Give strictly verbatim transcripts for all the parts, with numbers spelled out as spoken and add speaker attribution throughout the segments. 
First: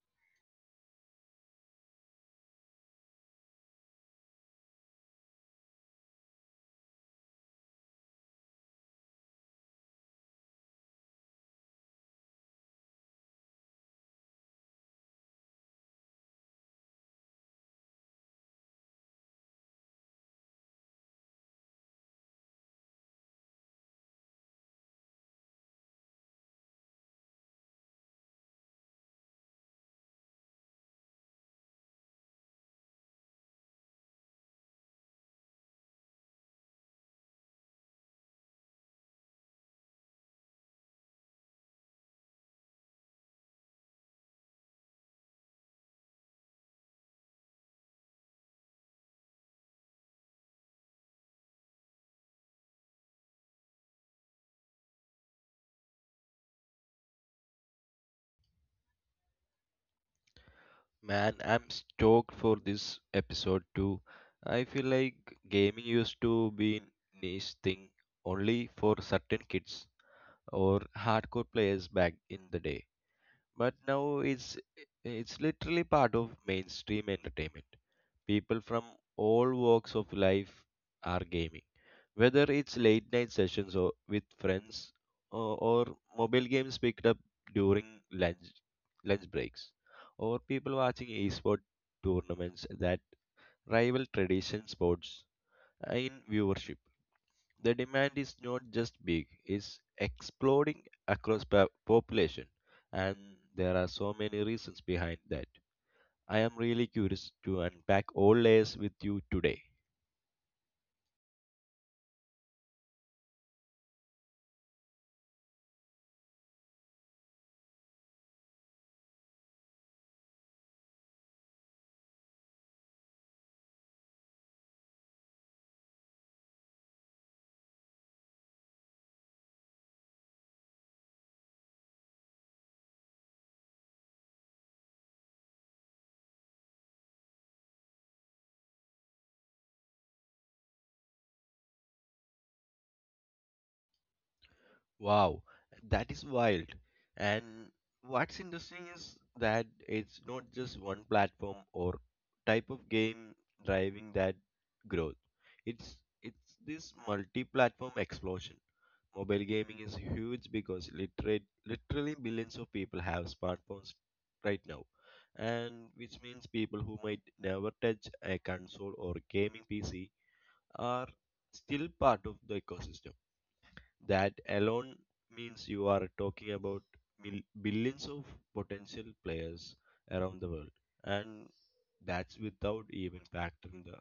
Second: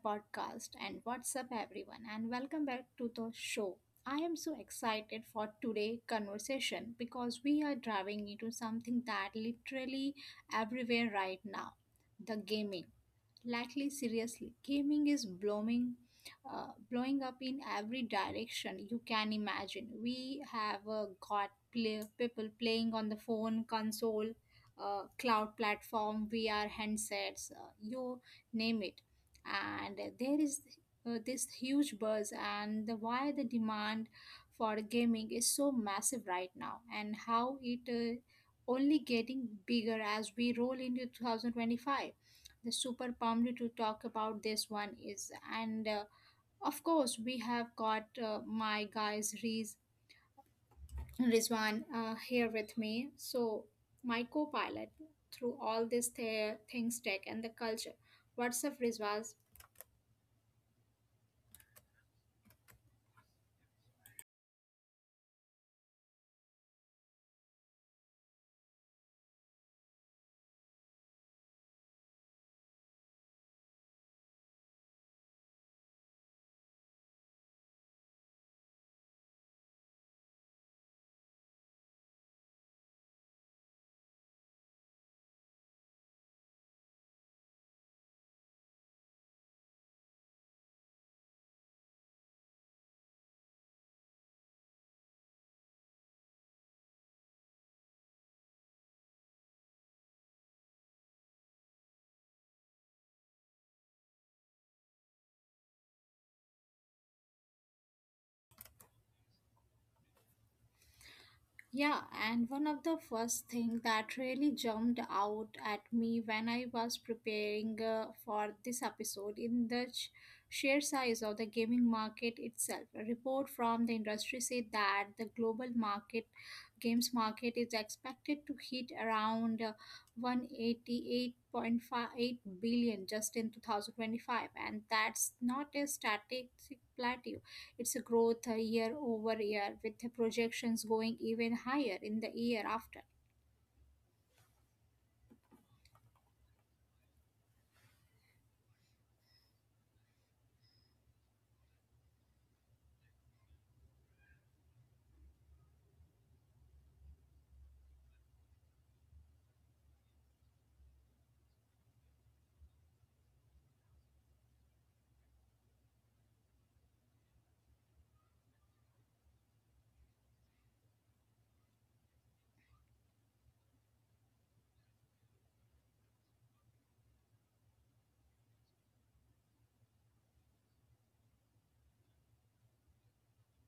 Speaker 1: podcast and what's up everyone, and welcome back to the show. I am so excited for today's conversation because we are driving into something that literally everywhere right now the gaming. Lately, seriously, gaming is blowing, uh, blowing up in every direction you can imagine. We have uh, got play, people playing on the phone, console, uh, cloud platform, V R handsets, uh, you name it. And there is uh, this huge buzz, and the, why the demand for gaming is so massive right now, and how it uh, only getting bigger as we roll into two thousand twenty-five the super pumped to talk about this one is and uh, of course we have got uh, my guys Riz, Rizwan uh, here with me so my co-pilot through all this th- things tech and the culture what's up Rizwan.
Speaker 2: Man, I'm stoked for this episode too. I feel like gaming used to be niche thing only for certain kids or hardcore players back in the day. But now it's it's literally part of mainstream entertainment. People from all walks of life are gaming. Whether it's late night sessions or with friends or, or mobile games picked up during lunch lunch breaks or people watching esport tournaments that rival tradition sports in viewership. The demand is not just big, it's exploding across pa- population and there are so many reasons behind that. I am really curious to unpack all layers with you today.
Speaker 1: Yeah, and one of the first thing that really jumped out at me when I was preparing uh, for this episode in the sh- sheer size of the gaming market itself. A report from the industry said that the global market games market is expected to hit around uh, one hundred eighty-eight point five eight billion just in two thousand twenty-five and that's not a static plateau it's a growth uh, year over year with the projections going even higher in the year after.
Speaker 2: Wow, that is wild. And what's interesting is that it's not just one platform or type of game driving that growth. It's it's this multi-platform explosion. Mobile gaming is huge because literate, literally billions of people have smartphones right now, and which means people who might never touch a console or gaming P C are still part of the ecosystem. That alone means you are talking about mil- billions of potential players around the world, and that's without even factoring the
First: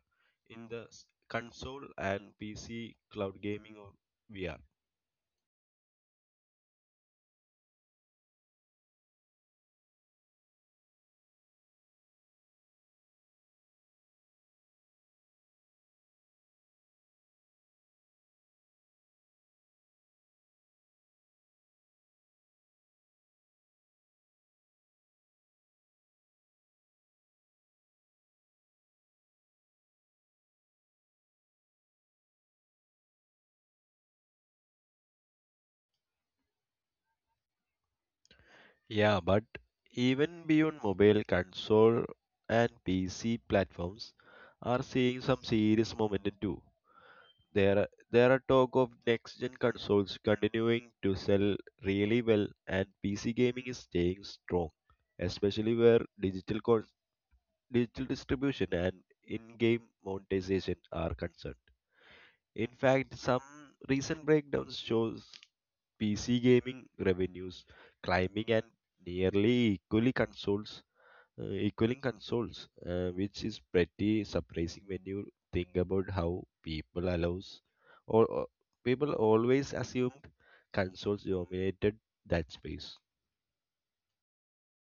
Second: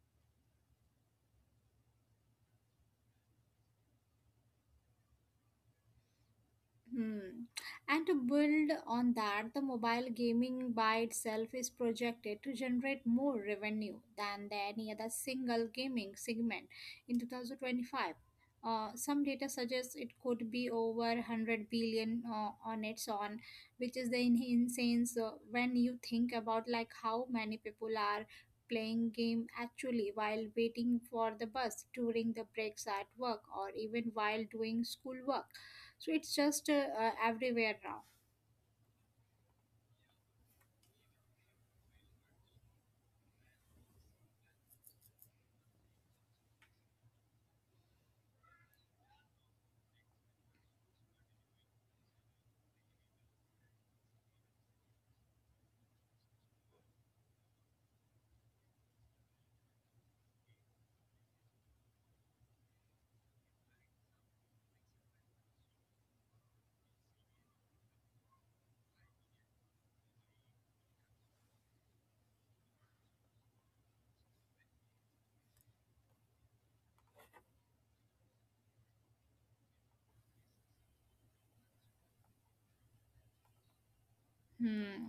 Speaker 2: in the s- console and P C cloud gaming or V R.
Speaker 1: Hmm. And to build on that, the mobile gaming by itself is projected to generate more revenue than the any other single gaming segment in two thousand twenty-five. Uh, some data suggests it could be over one hundred billion uh, on its own, which is the in- insane. So when you think about like how many people are playing game actually while waiting for the bus during the breaks at work or even while doing school work so it's just uh, uh, everywhere now.
Speaker 2: Yeah, but even beyond mobile console and P C platforms are seeing some serious momentum too. There are, there are talk of next gen consoles continuing to sell really well, and P C gaming is staying strong, especially where digital con- digital distribution and in-game monetization are concerned. In fact, some recent breakdowns shows P C gaming revenues climbing and nearly equally console uh, equaling consoles, uh, which is pretty surprising when you think about how people allows or, or people always assumed consoles dominated that space.
Speaker 1: Hmm.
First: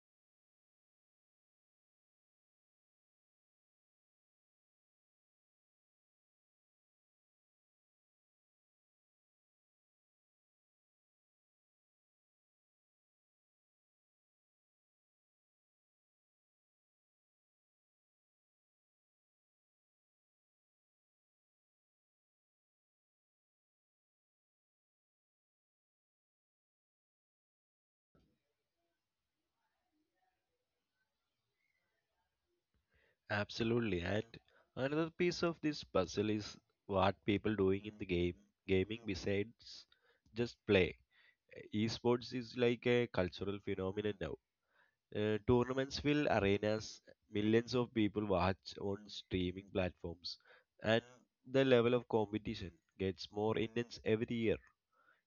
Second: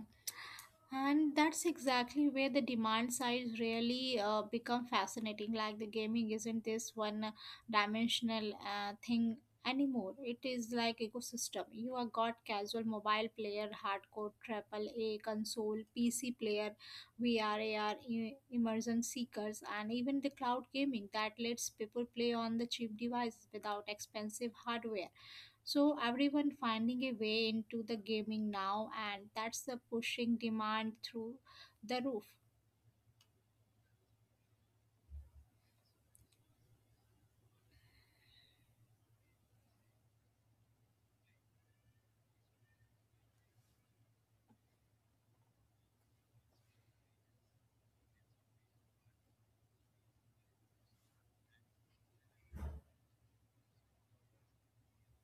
Speaker 1: And that's exactly where the demand side really uh, become fascinating. Like the gaming isn't this one dimensional uh, thing anymore. It is like ecosystem. You have got casual mobile player, hardcore triple A console, P C player, V R, A R, immersion seekers, and even the cloud gaming that lets people play on the cheap devices without expensive hardware. So everyone finding a way into the gaming now and that's the pushing demand through the roof.
Speaker 2: Absolutely, and another piece of this puzzle is what people doing in the game gaming besides just play. Esports is like a cultural phenomenon now. Uh, tournaments fill arenas, millions of people watch on streaming platforms, and the level of competition gets more intense every year.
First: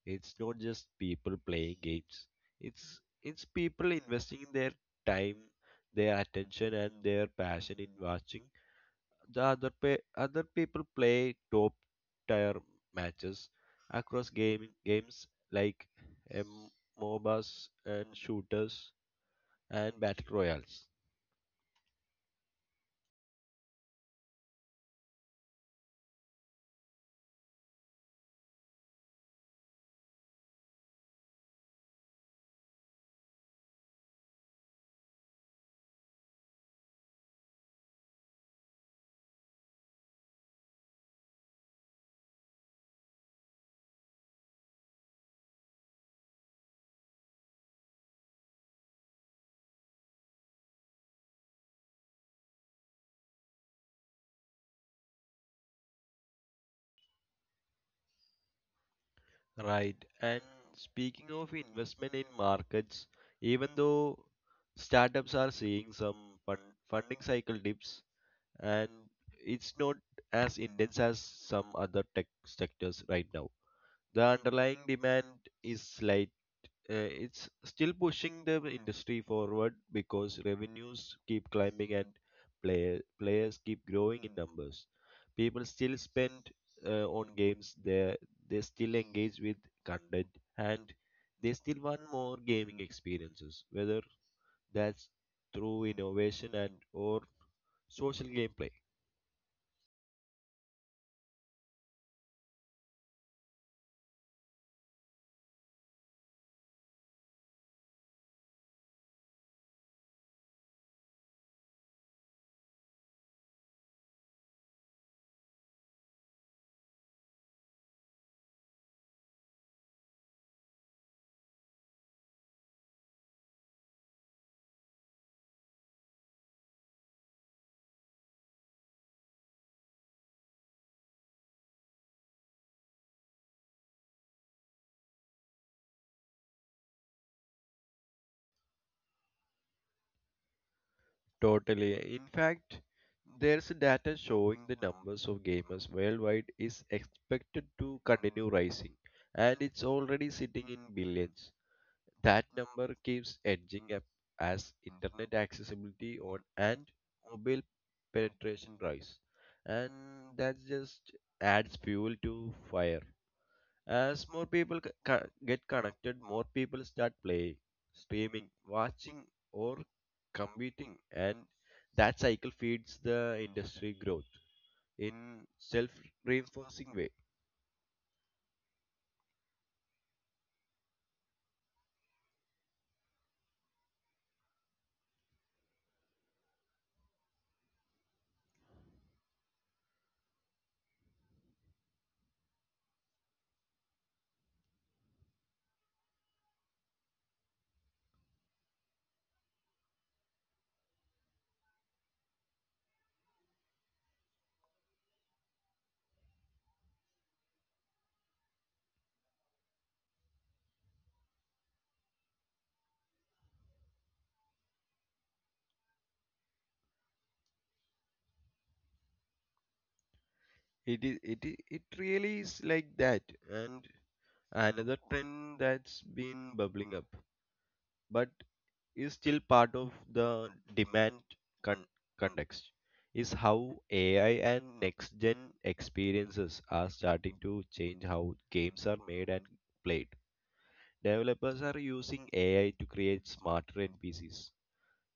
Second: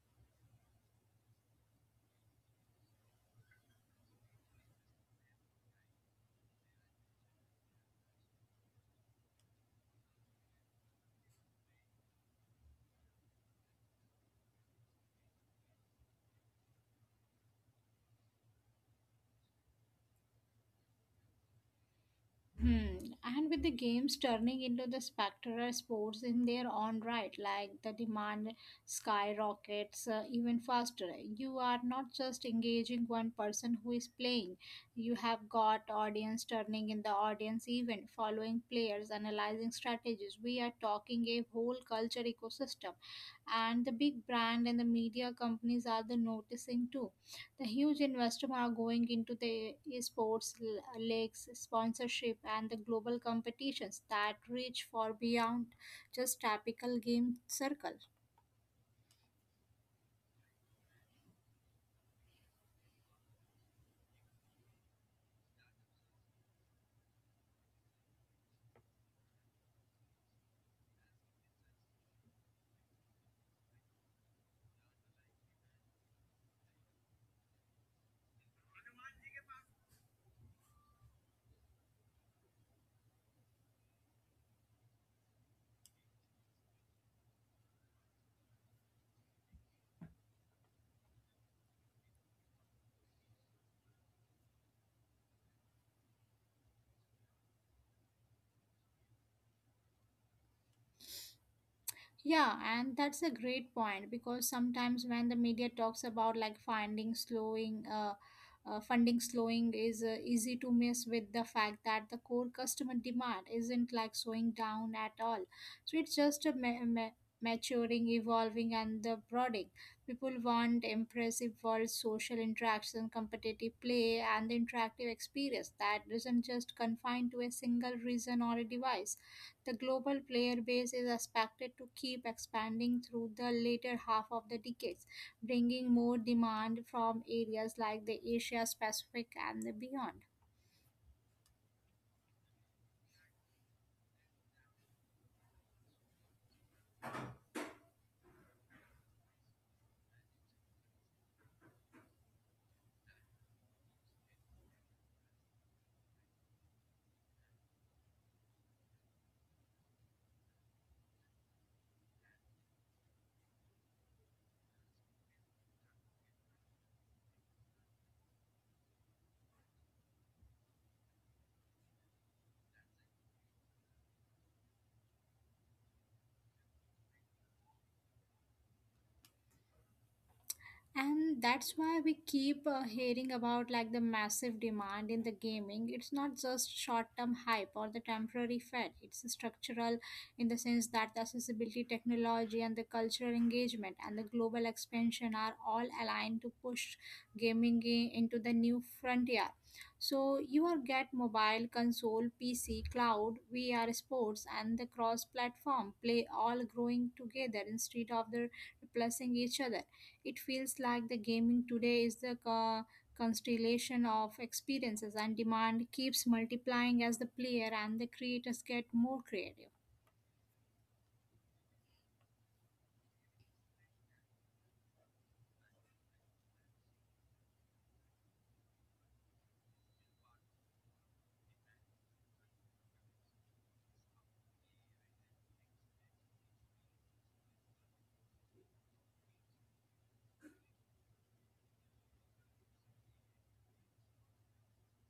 Speaker 2: It's not just people playing games. It's it's people investing their time, their attention, and their passion in watching the other pe- other people play top tier matches across gaming games like um, MOBAs and shooters and battle royals.
Speaker 1: Hmm. And with the games turning into the spectator sports in their own right, like the demand skyrockets uh, even faster. You are not just engaging one person who is playing, you have got audience turning in the audience event, following players, analyzing strategies. We are talking a whole culture ecosystem, and the big brand and the media companies are the noticing too the huge investment are going into the eh, sports l- leagues, sponsorship, and the global competitions that reach far beyond just typical game circle.
Speaker 2: Right. And speaking of investment in markets, even though startups are seeing some fund funding cycle dips, and it's not as intense as some other tech sectors right now. The underlying demand is slight uh, it's still pushing the industry forward because revenues keep climbing and player, players keep growing in numbers. People still spend uh, on games, they, they still engage with content, and they still want more gaming experiences, whether that's through innovation and or social gameplay.
Speaker 1: Yeah, and that's a great point because sometimes when the media talks about like finding slowing, uh, uh, funding slowing is uh, easy to miss with the fact that the core customer demand isn't like slowing down at all. So it's just a ma- ma- maturing, evolving, and the broadening. People want impressive world social interaction, competitive play, and the interactive experience that isn't just confined to a single reason or a device the global player base is expected to keep expanding through the later half of the decades, bringing more demand from areas like the Asia Pacific and beyond.
Speaker 2: Totally. In fact, there's data showing the numbers of gamers worldwide is expected to continue rising, and it's already sitting in billions. That number keeps edging up as internet accessibility on and mobile penetration rise, and that just adds fuel to fire. As more people c- co- get connected, more people start playing, streaming, watching, or competing, and that cycle feeds the industry growth in self-reinforcing way.
Speaker 1: And that's why we keep uh, hearing about like the massive demand in the gaming it's not just short term hype or the temporary fad it's structural in the sense that the accessibility technology and the cultural engagement and the global expansion are all aligned to push gaming i- into the new frontier so you are get mobile console pc cloud vr sports and the cross platform play all growing together instead of the replacing each other it feels like the gaming today is the co- constellation of experiences, and demand keeps multiplying as the player and the creators get more creative.
Speaker 2: It is it i- it really is like that, and another trend that's been bubbling up, but is still part of the demand con- context is how A I and next gen experiences are starting to change how games are made and played. Developers are using A I to create smarter N P Cs,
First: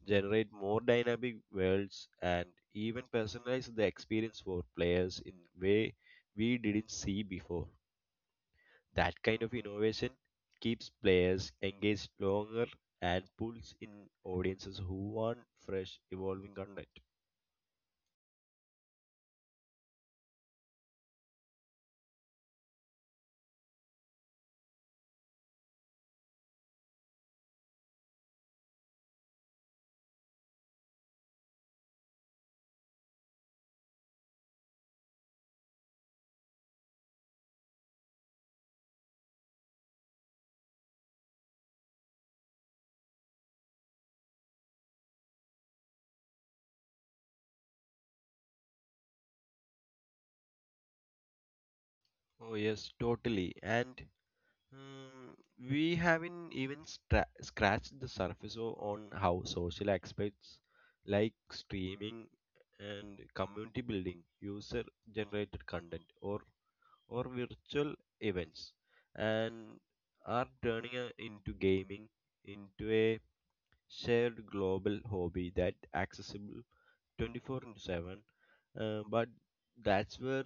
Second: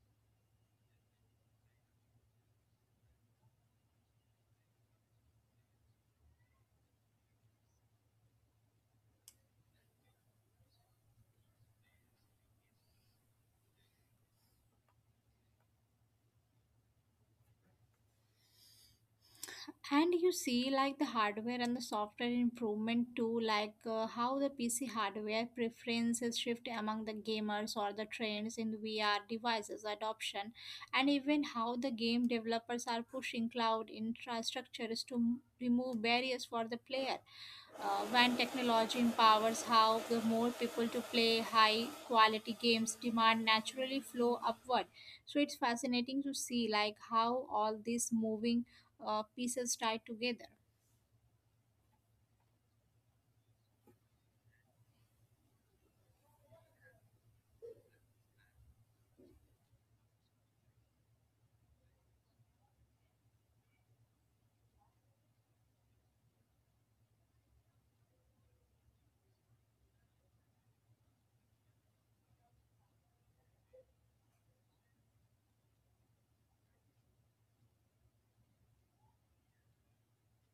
Speaker 2: generate more dynamic worlds, and even personalize the experience for players in way we didn't see before. That kind of innovation keeps players engaged longer and pulls in audiences who want fresh, evolving content.
Speaker 1: And you see, like the hardware and the software improvement too, like uh, how the P C hardware preferences shift among the gamers or the trends in V R devices adoption, and even how the game developers are pushing cloud infrastructures to m- remove barriers for the player. Uh, when technology empowers how the more people to play high quality games demand naturally flow upward so it's fascinating to see like how all these moving uh, pieces tie together.
Speaker 2: Oh, yes, totally. And mm, we haven't even stra- scratched the surface o- on how social aspects like streaming and community building, user generated content, or, or virtual events, and are turning uh, into gaming into a shared global hobby that accessible twenty-four into seven, uh, but that's where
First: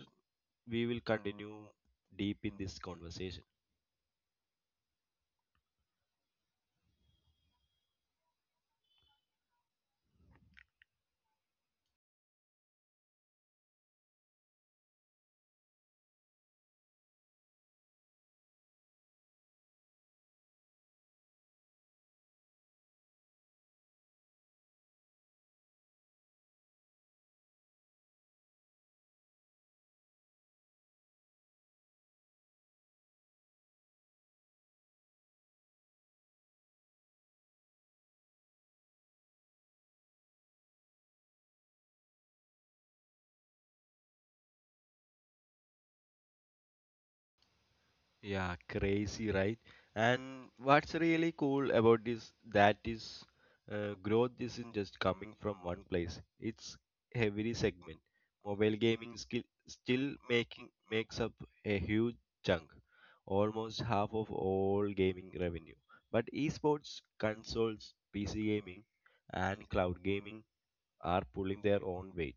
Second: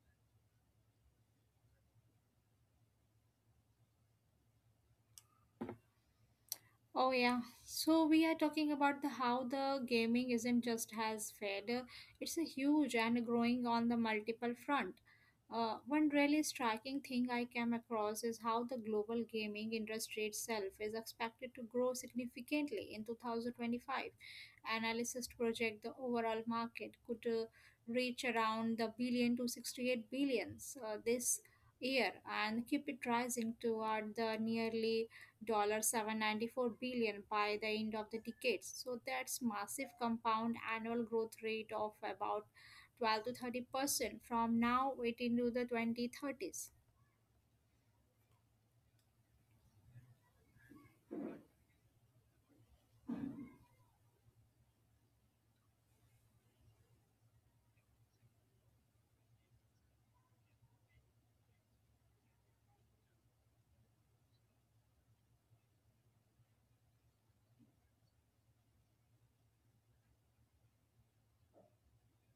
Speaker 2: we will continue deep in this conversation.
Speaker 1: Oh yeah. So we are talking about the how the gaming isn't just has fed, uh, It's a huge and growing on the multiple front. Uh, one really striking thing I came across is how the global gaming industry itself is expected to grow significantly in two thousand twenty-five. Analysts project the overall market could uh, reach around the billion to sixty-eight billions uh, this year and keep it rising toward the nearly seven hundred ninety-four dollars by the end of the decade. So that's massive compound annual growth rate of about twelve to thirty percent from now it into the twenty thirties.
Speaker 2: Yeah, crazy, right? And what's really cool about this that is uh, growth isn't just coming from one place. It's every segment. Mobile gaming skill still making makes up a huge chunk, almost half of all gaming revenue. But esports, consoles, P C gaming, and cloud gaming are pulling their own weight,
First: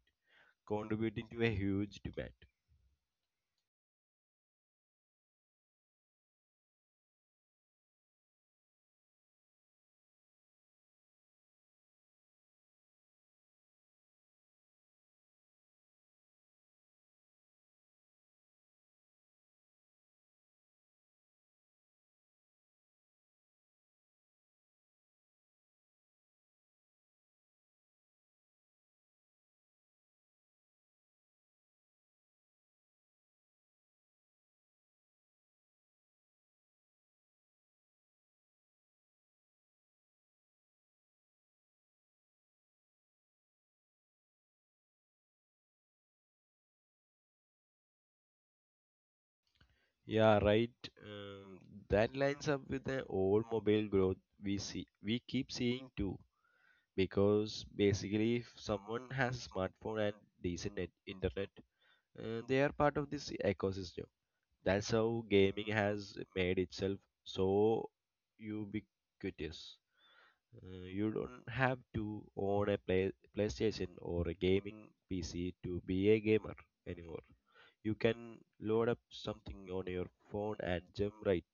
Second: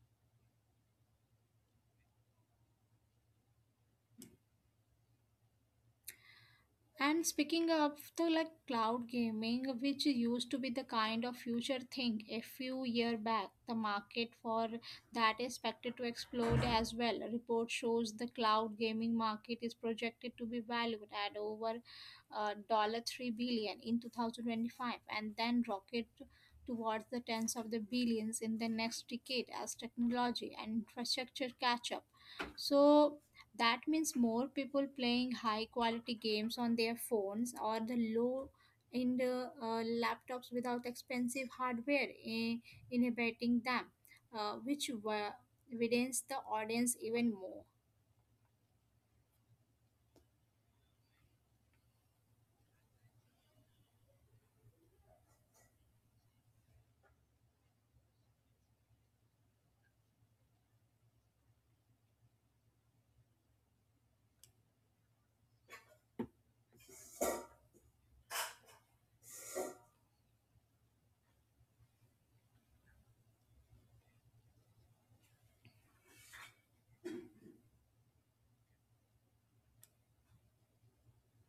Speaker 2: contributing to a huge demand.
Speaker 1: And speaking of the like cloud gaming, which used to be the kind of future thing a few year back, the market for that is expected to explode as well. A report shows the cloud gaming market is projected to be valued at over uh, dollar three billion in two thousand twenty-five, and then rocket towards the tens of the billions in the next decade as technology and infrastructure catch up. So that means more people playing high quality games on their phones or the low end uh, uh, laptops without expensive hardware eh, inhibiting them, uh, which wa- widens the audience even more.
Speaker 2: Yeah, right. Um, that lines up with the old mobile growth we see we keep seeing too. Because basically, if someone has a smartphone and decent net, internet, uh, they are part of this ecosystem. That's how gaming has made itself so ubiquitous. Uh, you don't have to own a play, PlayStation or a gaming P C to be a gamer anymore. You can load up something on your phone and jump right.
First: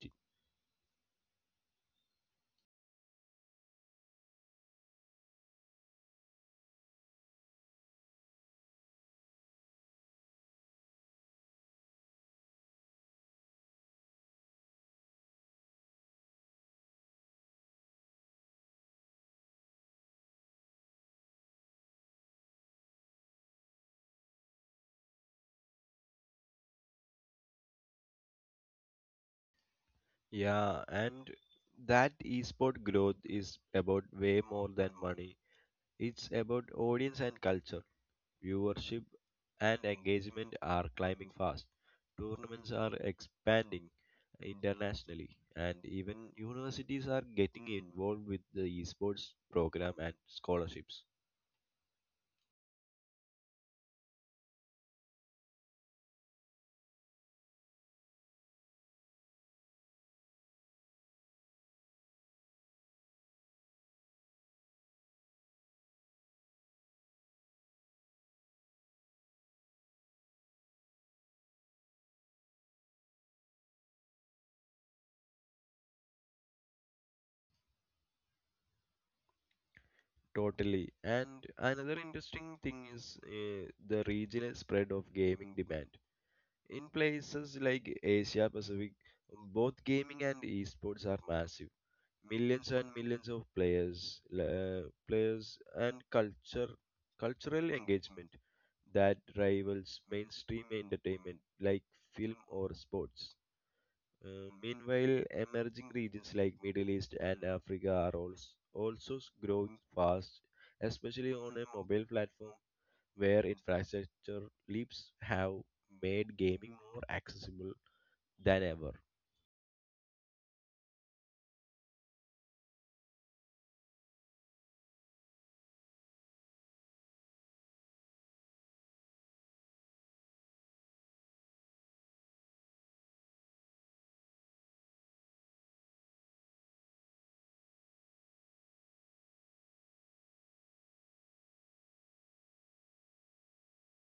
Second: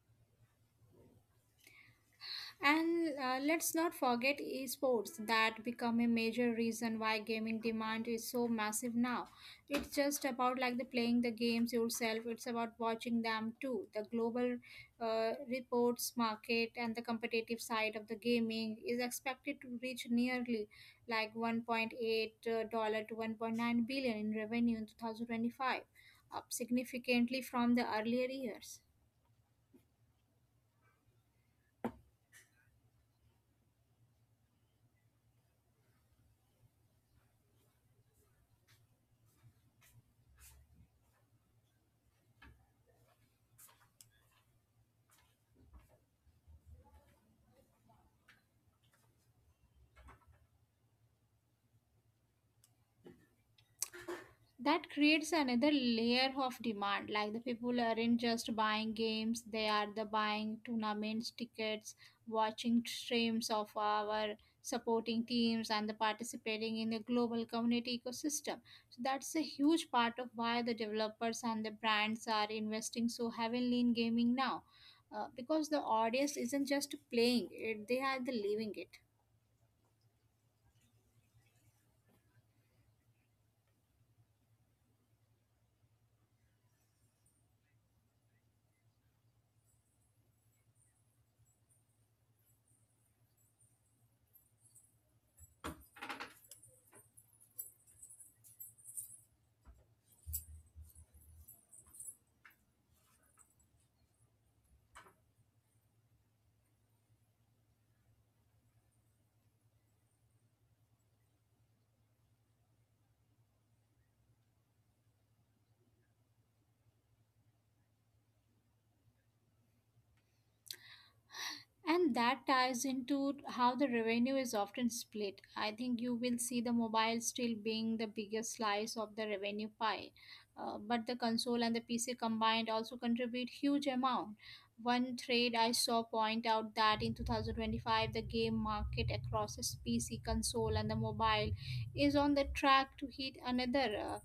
Speaker 1: And uh, let's not forget esports that become a major reason why gaming demand is so massive now. It's just about like the playing the games yourself. It's about watching them too. The global uh, reports market and the competitive side of the gaming is expected to reach nearly like one point eight dollar to one point nine billion in revenue in twenty twenty-five, up significantly from the earlier years.
Speaker 2: Yeah, and that esport growth is about way more than money. It's about audience and culture. Viewership and engagement are climbing fast. Tournaments are expanding internationally, and even universities are getting involved with the esports program and scholarships.
Speaker 1: That creates another layer of demand like the people aren't just buying games they are the buying tournaments tickets watching streams of our supporting teams and the participating in the global community ecosystem so that's a huge part of why the developers and the brands are investing so heavily in gaming now uh, because the audience isn't just playing it they are the living it.
Speaker 2: Totally. And another interesting thing is uh, the regional spread of gaming demand. In places like Asia Pacific, both gaming and esports are massive. Millions and millions of players, uh, players and culture, cultural engagement that rivals mainstream entertainment like film or sports. Uh, meanwhile, emerging regions like Middle East and Africa are also, also s- growing fast, especially on a mobile platform where infrastructure leaps have made gaming more accessible than ever.
Speaker 1: And that ties into how the revenue is often split. I think you will see the mobile still being the biggest slice of the revenue pie, uh, but the console and the P C combined also contribute huge amount. One trade I saw point out that in two thousand twenty-five the game market across the P C, console, and the mobile is on the track to hit another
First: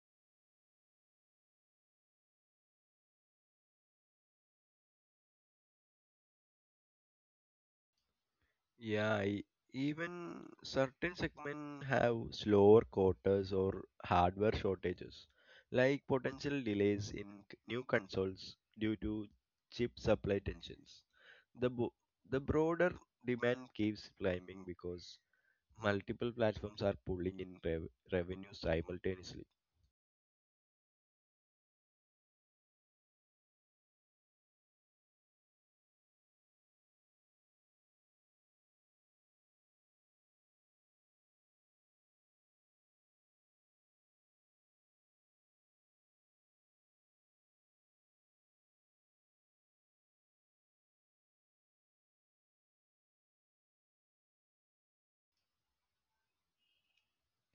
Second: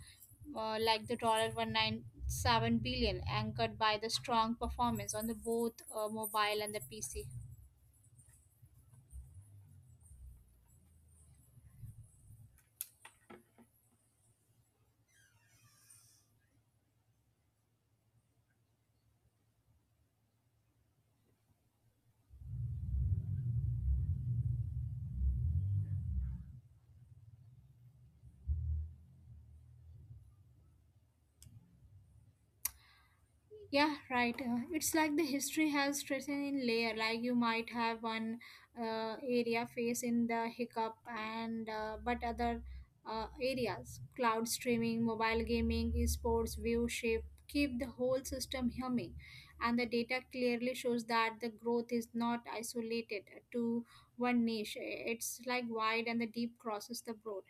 Speaker 1: uh, uh, like the dollar one hundred ninety-seven billion anchored by the strong performance on the both uh, mobile and the pc.
Speaker 2: Yeah, e- even certain segments have slower quarters or hardware shortages, like potential delays in c- new consoles due to chip supply tensions. The bo- the broader demand keeps climbing because multiple platforms are pulling in rev- revenue simultaneously.
Speaker 1: Yeah, right. Uh, it's like the history has written in layer. Like you might have one uh, area face in the hiccup, and uh, but other uh, areas, cloud streaming, mobile gaming, esports, viewership, keep the whole system humming. And the data clearly shows that the growth is not isolated to one niche. It's like wide and the deep crosses the broad.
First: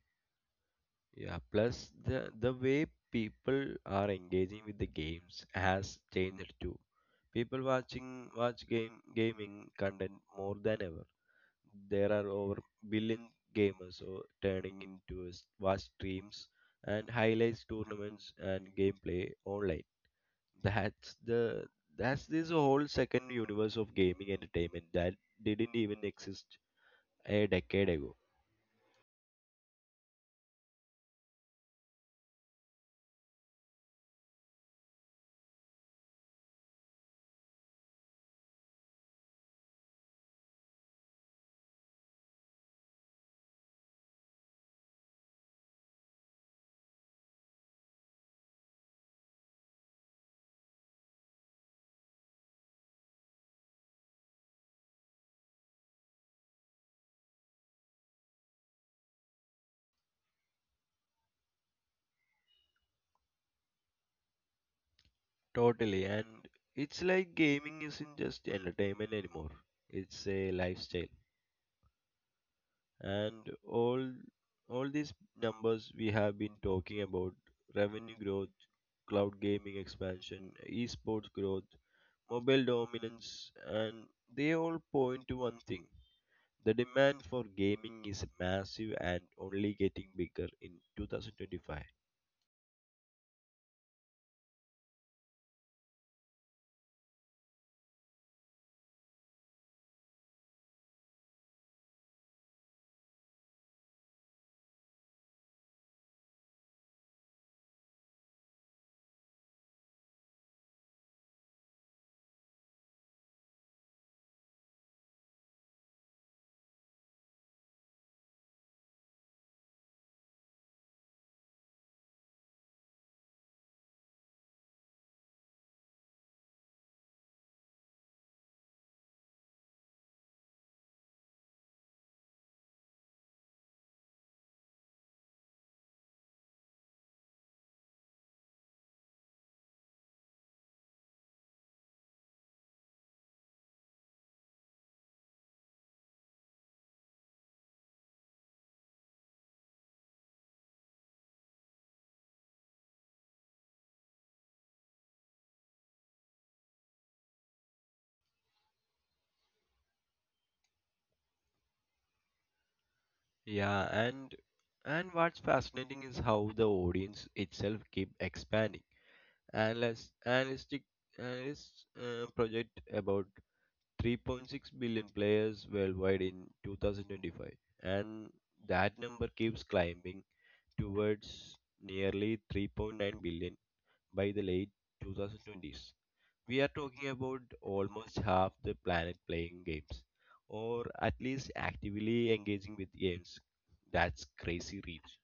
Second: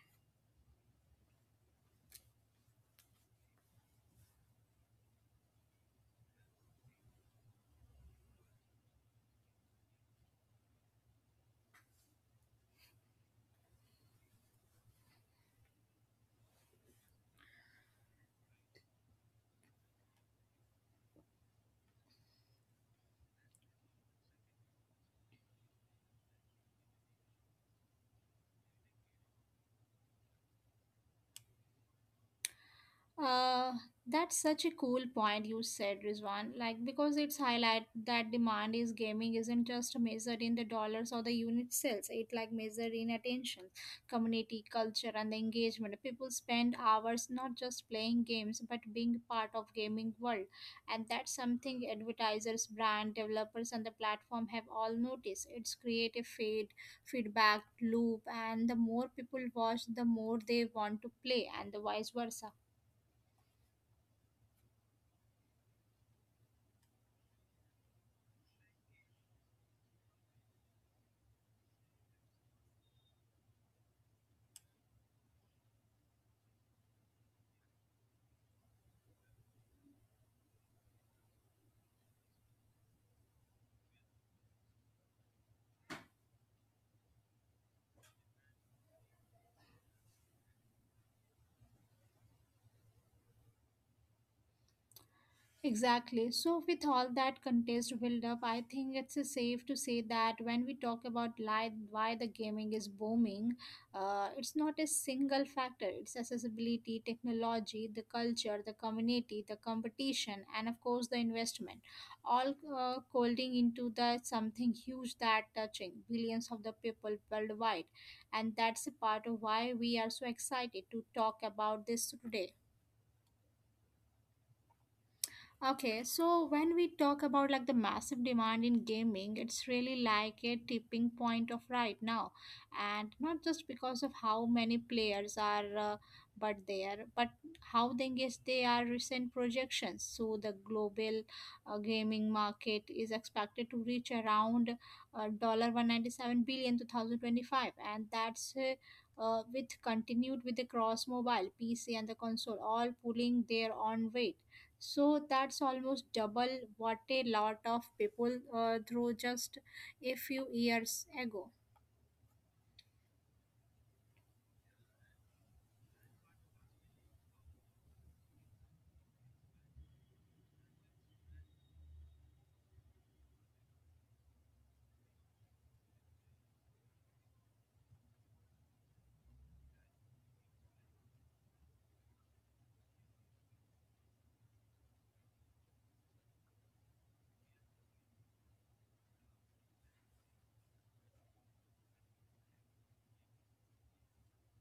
Speaker 2: Yeah, plus the the way people are engaging with the games has changed too. People watching watch game gaming content more than ever. There are over billion gamers so turning into s- watch streams and highlights tournaments and gameplay online. That's the that's this whole second universe of gaming entertainment that didn't even exist a decade ago.
Speaker 1: Uh, that's such a cool point you said, Rizwan. Like because it's highlight that demand is gaming isn't just measured in the dollars or the unit sales. It like measured in attention, community, culture, and the engagement. People spend hours not just playing games but being part of gaming world, and that's something advertisers, brand developers, and the platform have all noticed. It's create a feed, feedback loop, and the more people watch, the more they want to play, and the vice versa.
Speaker 2: Totally, and it's like gaming isn't just entertainment anymore. It's a lifestyle. And all all these numbers we have been talking about, revenue growth, cloud gaming expansion, esports growth, mobile dominance, and they all point to one thing. The demand for gaming is massive and only getting bigger in twenty twenty-five.
Speaker 1: Exactly. So, with all that contest build-up, I think it's uh, safe to say that when we talk about li- why the gaming is booming, uh, it's not a single factor. It's accessibility, technology, the culture, the community, the competition, and of course the investment, all uh, folding into the something huge that touching billions of the people worldwide, and that's a part of why we are so excited to talk about this today. Okay, so when we talk about like the massive demand in gaming, it's really like a tipping point of right now, and not just because of how many players are, uh, but there, but how they engage they are recent projections. So the global uh, gaming market is expected to reach around uh, dollar one ninety seven billion two thousand twenty five, and that's uh, uh, with continued with the cross mobile, P C, and the console all pulling their own weight so that's almost double what a lot of people uh, through just a few years ago.
Speaker 2: Yeah, and and what's fascinating is how the audience itself keep expanding. Analyst, analytic analysts uh, project about three point six billion players worldwide in two thousand twenty-five, and that number keeps climbing towards nearly three point nine billion by the late twenty twenties. We are talking about almost half the planet playing games, or at least actively engaging with games. That's crazy reach.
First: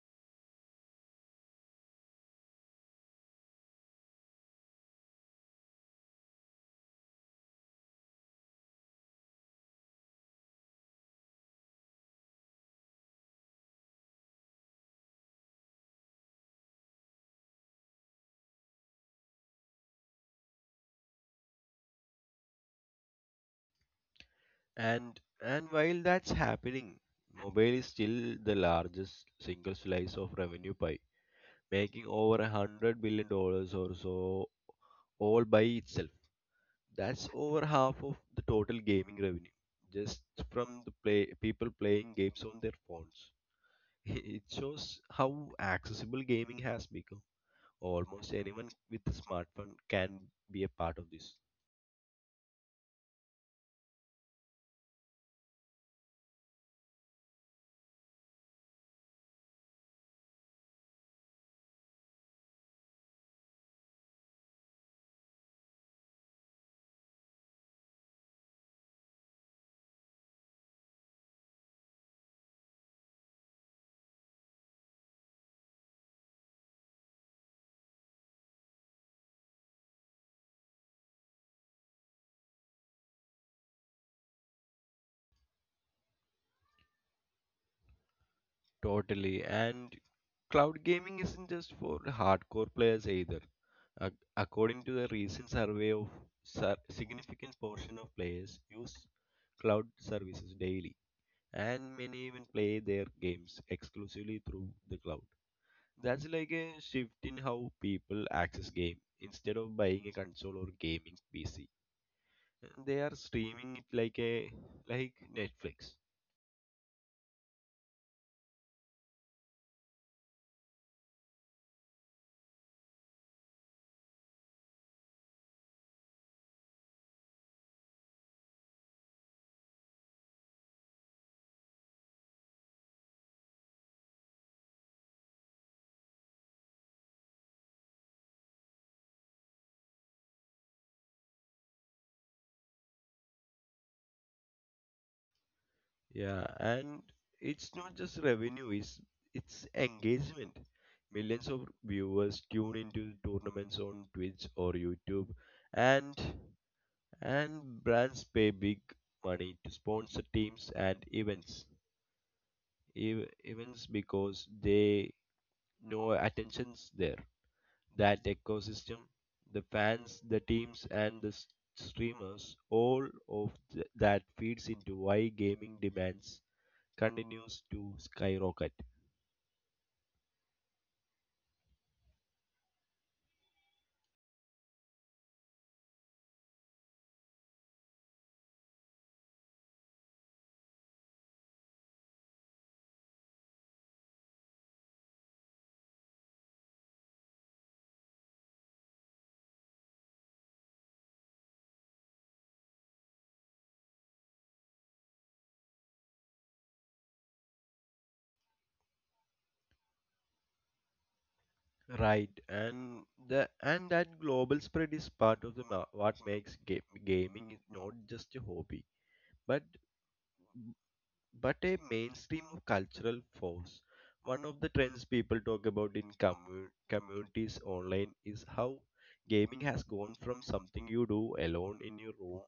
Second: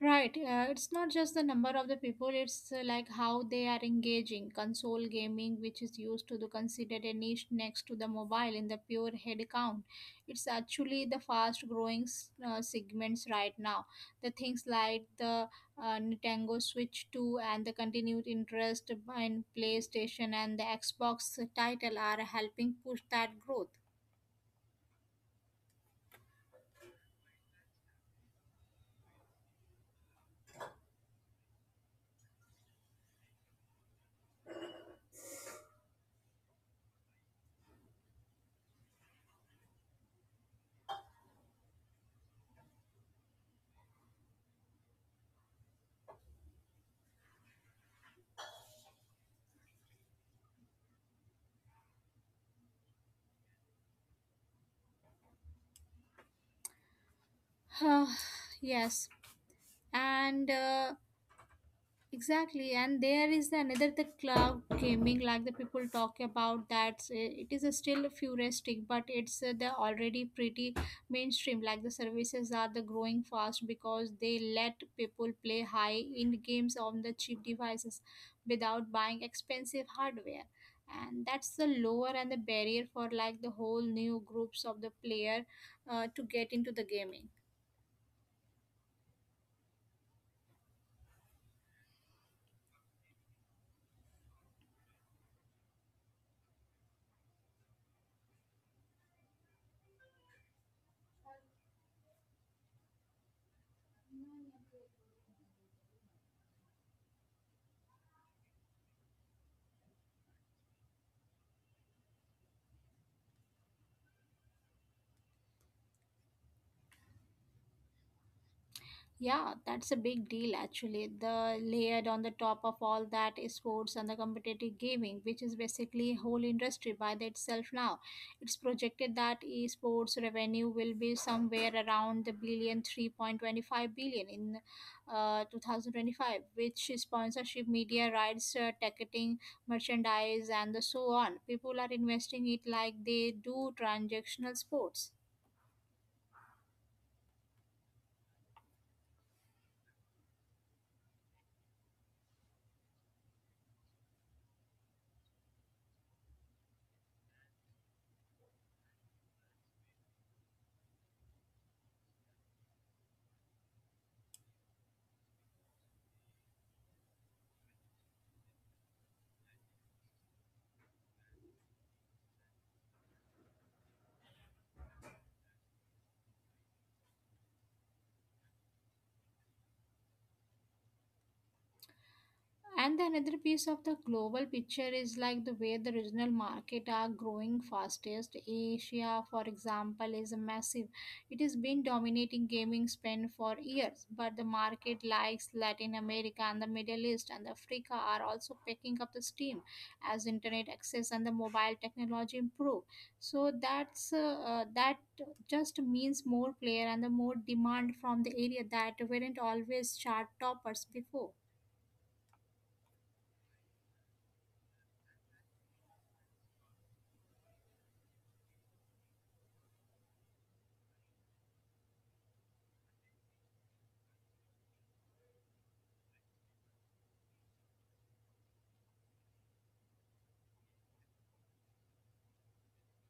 Speaker 1: Right. Uh, it's not just the number of the people, it's uh, like how they are engaging. Console gaming, which is used to the considered a niche next to the mobile in the pure head count, it's actually the fast growing s- uh, segments right now. The things like the uh, Nintendo Switch two and the continued interest in PlayStation and the Xbox title are helping push that growth.
Speaker 2: And and while that's happening, mobile is still the largest single slice of revenue pie, making over a hundred billion dollars or so all by itself. That's over half of the total gaming revenue, just from the play people playing games on their phones. It shows how accessible gaming has become. Almost anyone with a smartphone can be a part of this.
Speaker 1: Yes. And uh, Exactly, and there is the another the cloud gaming, like the people talk about that. uh, It is a still futuristic, but it's uh, the already pretty mainstream. Like the services are the growing fast because they let people play high-end games on the cheap devices without buying expensive hardware, and that's the lower and the barrier for like the whole new groups of the player uh, to get into the gaming.
Speaker 2: Totally. And cloud gaming isn't just for hardcore players either. Ac- according to the recent survey of sur- significant portion of players use cloud services daily and many even play their games exclusively through the cloud. That's like a shift in how people access game. Instead of buying a console or gaming P C, they are streaming it like a like Netflix.
Speaker 1: Yeah, that's a big deal actually. The layered on the top of all that is sports and the competitive gaming, which is basically a whole industry by itself now. It's projected that esports revenue will be somewhere around the billion three point twenty five billion in uh, twenty twenty-five, which is sponsorship, media rights, uh, ticketing, merchandise, and the so on. People are investing it like they do transactional sports.
Speaker 2: Yeah, and it's not just revenue, it's it's engagement. Millions of viewers tune into tournaments on Twitch or YouTube, and and brands pay big money to sponsor teams and events. Ev- events because they know attention's there. That ecosystem, the fans, the teams, and the s- streamers, all of th- that feeds into why gaming demands continues to skyrocket.
Speaker 1: And the another piece of the global picture is like the way the regional market are growing fastest. Asia, for example, is a massive. It has been dominating gaming spend for years, but the market likes Latin America and the Middle East and Africa are also picking up the steam as internet access and the mobile technology improve. So that's uh, uh, that just means more player and the more demand from the area that weren't always chart toppers before.
Speaker 2: Right, and the and that global spread is part of the ma- what makes ga- gaming is not just a hobby, but but a mainstream cultural force. One of the trends people talk about in commu- communities online is how gaming has gone from something you do alone in your room,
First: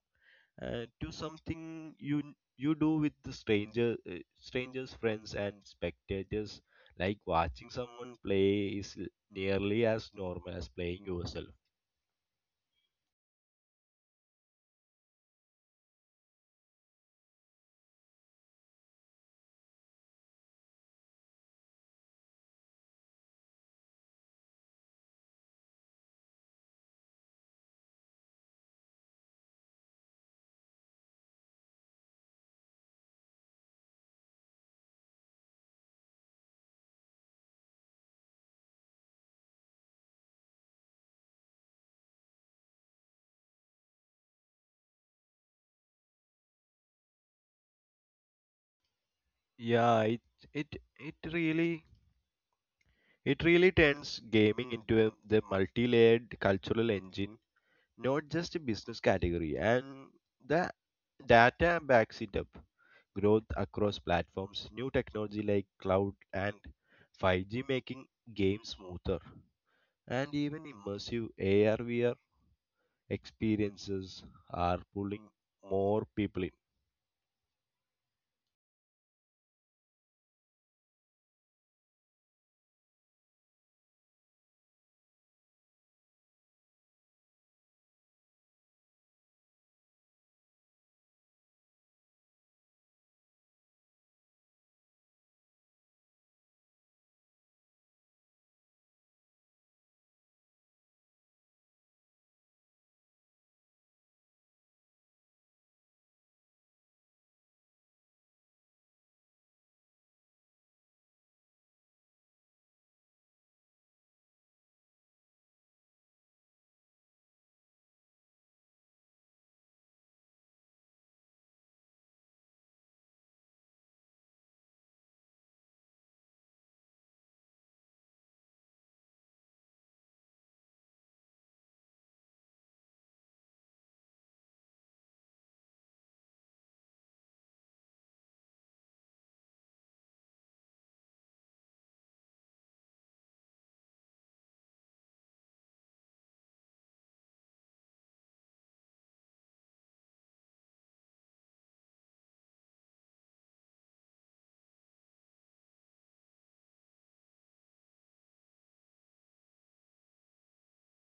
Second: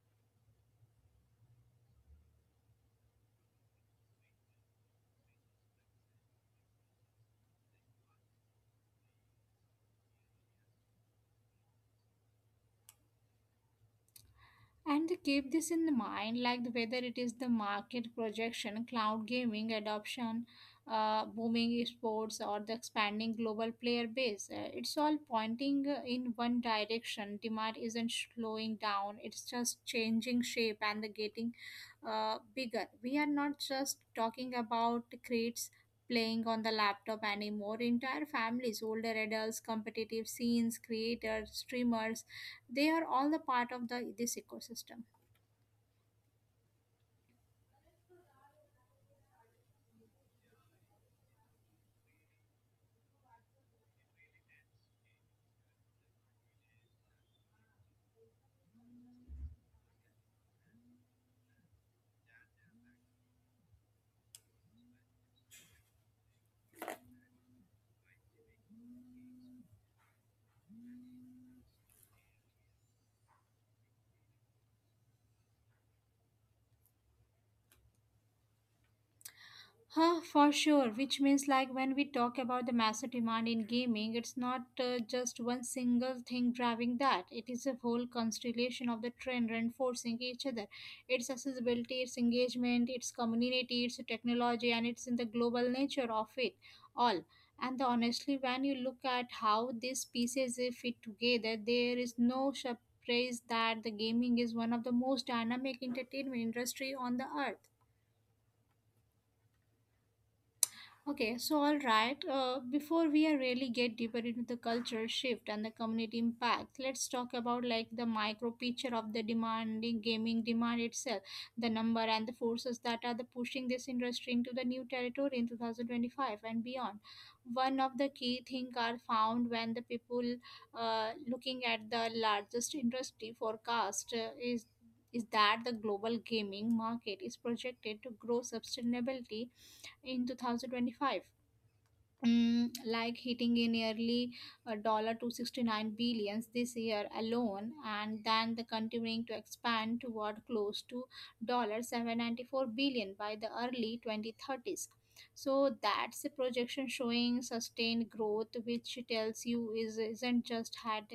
Speaker 2: uh, to something you you do with the stranger uh, strangers, friends, and spectators, like watching someone play is l- nearly as normal as playing yourself.
Speaker 1: And they keep this in the mind, like the- whether it is the market projection, cloud gaming adoption, uh, booming sports, or the expanding global player base. Uh, it's all pointing uh, in one direction. Demand isn't slowing down, it's just changing shape and the getting uh, bigger. We are not just talking about crates playing on the laptop anymore. Entire families, older adults, competitive scenes, creators, streamers, they are all the part of the this ecosystem.
Speaker 2: Yeah it it it really it really turns gaming into a, the multi-layered cultural engine, not just a business category, and the data backs it up. Growth across platforms, new technology like cloud and five G making games smoother, and even immersive A R V R experiences are pulling more people in.
Speaker 1: Huh, for sure. Which means, like, when we talk about the massive demand in gaming, it's not uh, just one single thing driving that. It is a whole constellation of the trend reinforcing each other. It's accessibility, it's engagement, it's community, it's technology, and it's in the global nature of it all. And the, honestly, when you look at how these pieces uh, fit together, there is no surprise that the gaming is one of the most dynamic entertainment industry on the earth. Okay, so all right, uh, before we are really get deeper into the cultural shift and the community impact, let's talk about like the micro picture of the demanding gaming demand itself, the number and the forces that are the pushing this industry into the new territory in twenty twenty-five and beyond. One of the key things are found when the people uh, looking at the largest industry forecast uh, is is that the global gaming market is projected to grow sustainably in twenty twenty-five. Mm, like hitting a nearly a dollar two hundred sixty-nine billions this year alone and then the continuing to expand toward close to dollar seven hundred ninety-four billion by the early twenty thirties. So that's a projection showing sustained growth which tells you is isn't just had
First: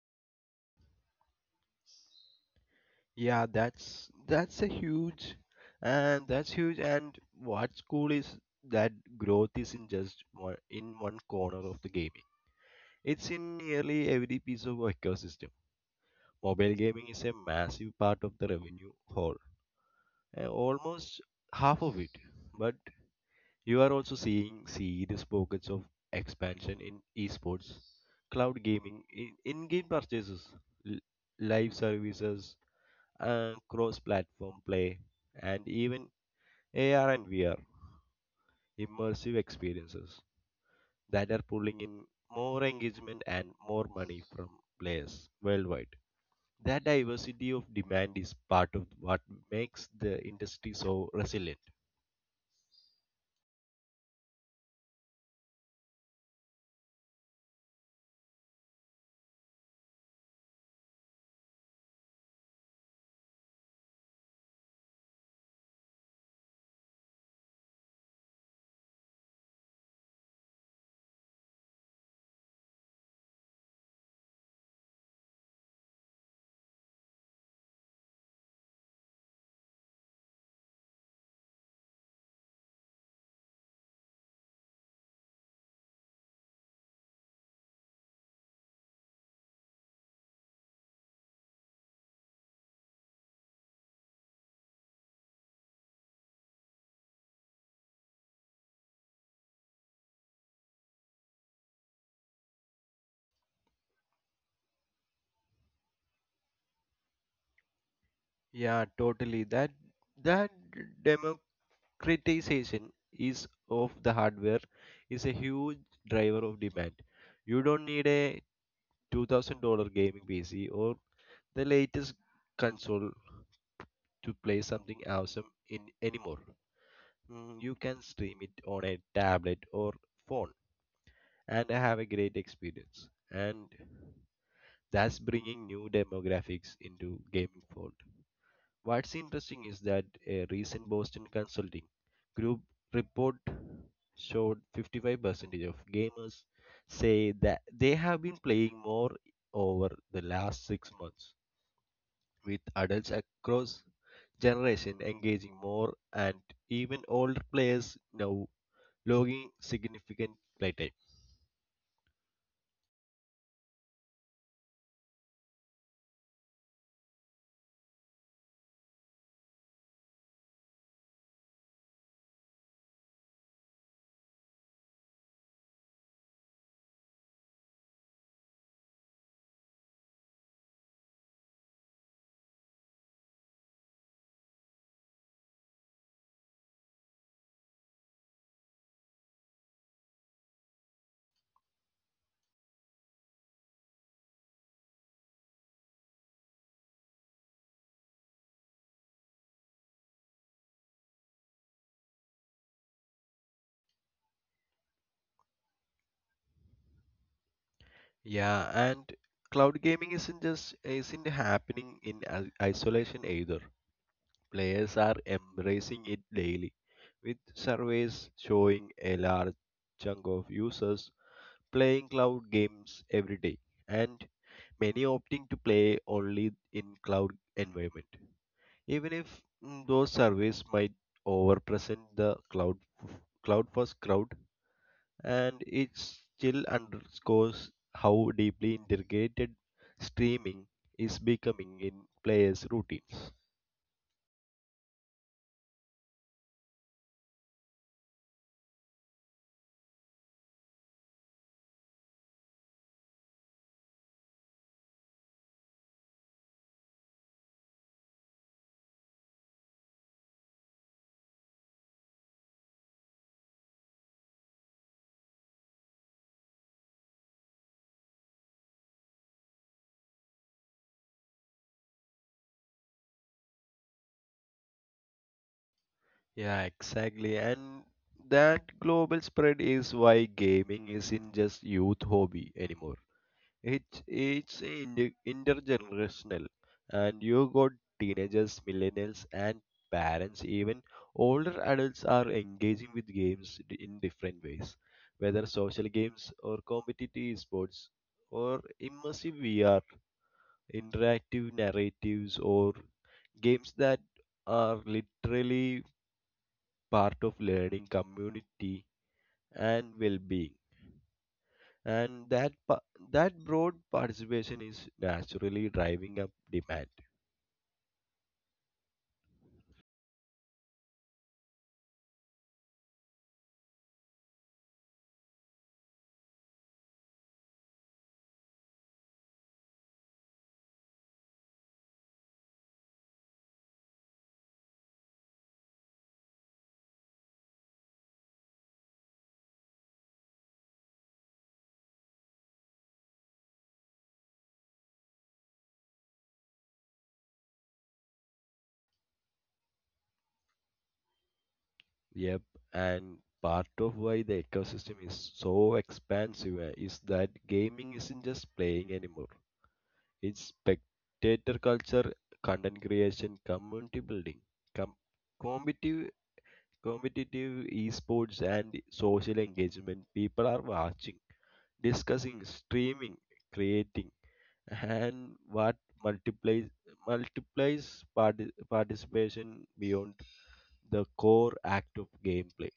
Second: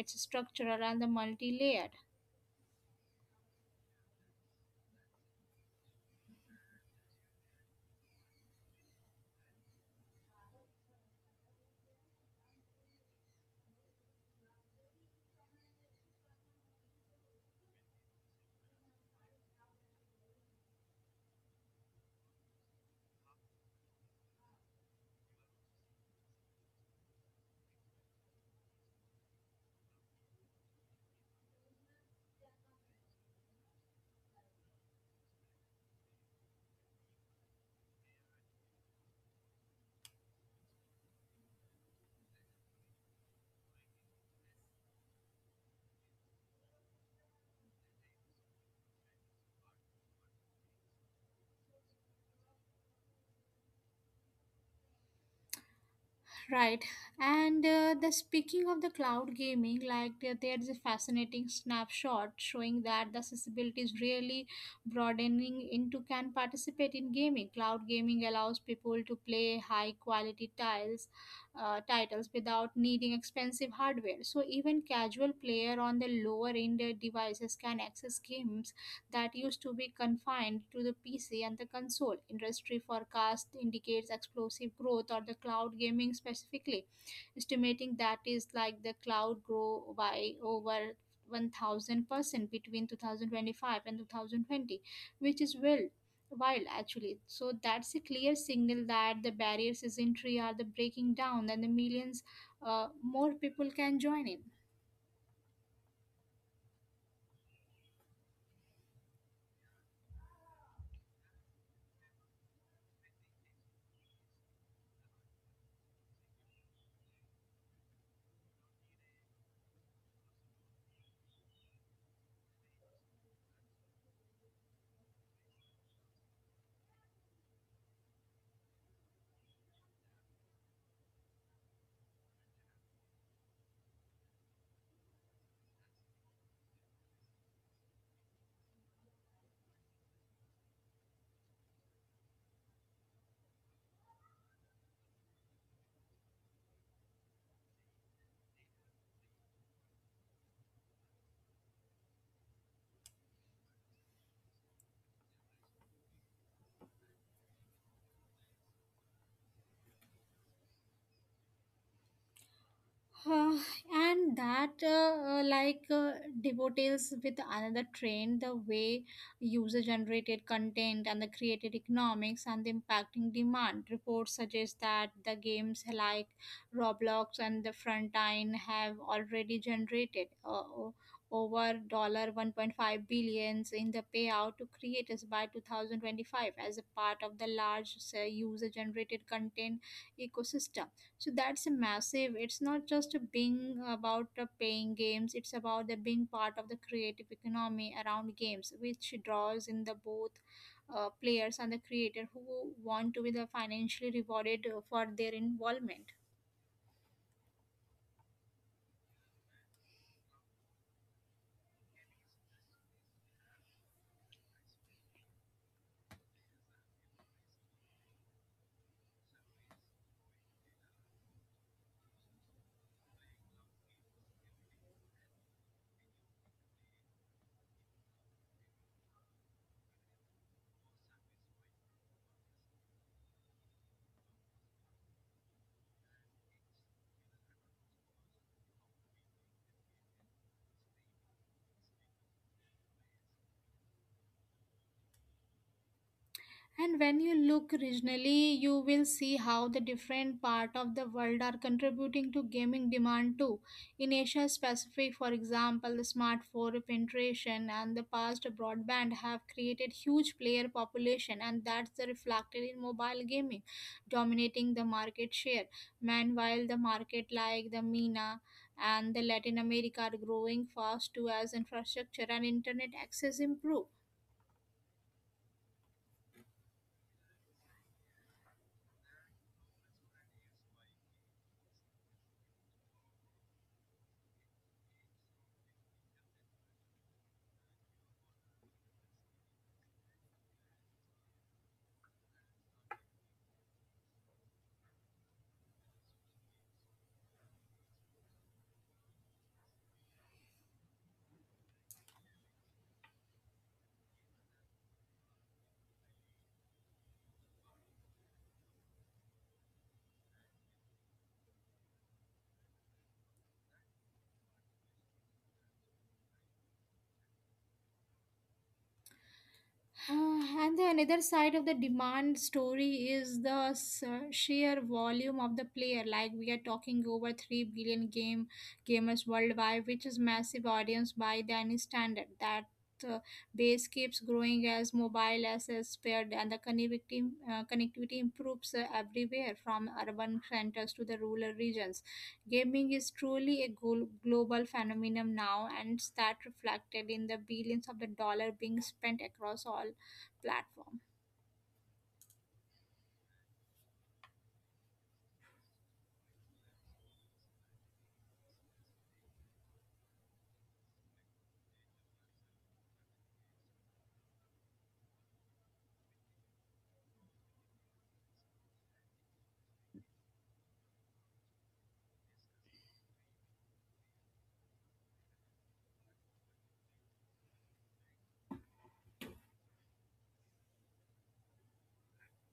Speaker 1: its structural and the multi-layered.
Speaker 2: Yeah, that's that's a huge and that's huge, and what's cool is that growth is in just one in one corner of the gaming. It's in nearly every piece of our ecosystem. Mobile gaming is a massive part of the revenue whole, uh, almost half of it. But you are also seeing serious pockets of expansion in esports, cloud gaming, in- in-game purchases, l- live services, and cross-platform play, and even A R and V R immersive experiences that are pulling in more engagement and more money from players worldwide. That diversity of demand is part of what makes the industry so resilient.
Speaker 1: Right. And uh, the speaking of the cloud gaming, like there there is a fascinating snapshot showing that the accessibility is really broadening into can participate in gaming. Cloud gaming allows people to play high quality tiles uh, titles without needing expensive hardware. So even casual player on the lower end uh, devices can access games that used to be confined to the P C and the console. Industry forecast indicates explosive growth or the cloud gaming specifically, estimating that is like the cloud grow by over one thousand percent between two thousand twenty-five and two thousand twenty, which is well wild actually. So that's a clear signal that the barriers is entry are the breaking down and the millions uh, more people can join in.
Speaker 2: Yeah, totally. That that democratization is of the hardware is a huge driver of demand. You don't need a two thousand dollar gaming P C or the latest console to play something awesome in anymore. Mm, you can stream it on a tablet or phone and have a great experience. And that's bringing new demographics into gaming fold. What's interesting is that a recent Boston Consulting Group report showed fifty-five percent of gamers say that they have been playing more over the last six months, with adults across generation engaging more and even older players now logging significant playtime.
Speaker 1: Uh, and that uh, uh, like uh, Devotees with another trend the way user generated content and the created economics and the impacting demand reports suggest that the games like roblox and the frontline have already generated uh, o- over dollar one point five billions in the payout to creators by twenty twenty-five as a part of the large uh, user generated content ecosystem. So that's a massive, it's not just a being about uh, playing games, it's about the being part of the creative economy around games which draws in the both uh, players and the creator who want to be the financially rewarded uh, for their involvement.
Speaker 2: Yeah, and cloud gaming isn't just isn't happening in i- isolation either. Players are embracing it daily, with surveys showing a large chunk of users playing cloud games every day, and many opting to play only in cloud environment. Even if mm, those surveys might overpresent the cloud cloud first crowd, and it still underscores how deeply integrated streaming is becoming in players' routines.
Speaker 1: And when you look regionally, you will see how the different part of the world are contributing to gaming demand too. In Asia Pacific, for example, the smartphone penetration and the past broadband have created huge player population and that's the reflected in mobile gaming, dominating the market share. Meanwhile, the market like the MENA and the Latin America are growing fast too as infrastructure and internet access improve.
Speaker 2: Yeah, exactly. And that global spread is why gaming isn't just youth hobby anymore. It it's inter- intergenerational, and you got teenagers, millennials, and parents. Even older adults are engaging with games d- in different ways, whether social games or competitive sports or immersive V R, interactive narratives, or games that are literally part of learning community and well-being and that pa- that broad participation is naturally driving up demand.
Speaker 1: Uh, and the another side of the demand story is the s- sheer volume of the player. Like we are talking over three billion game gamers worldwide, which is massive audience by the any standard. That uh, base keeps growing as mobile assets paired, and the connectivity uh, connectivity improves uh, everywhere from urban centers to the rural regions. Gaming is truly a gol- global phenomenon now, and it's that reflected in the billions of the dollar being spent across all platforms.
Speaker 2: Yep. And part of why the ecosystem is so expansive uh, is that gaming isn't just playing anymore. It's spectator culture, content creation, community building, com- competitive competitive esports, and social engagement. People are watching, discussing, streaming, creating, and what multiplies multiplies parti- participation beyond the core act of gameplay.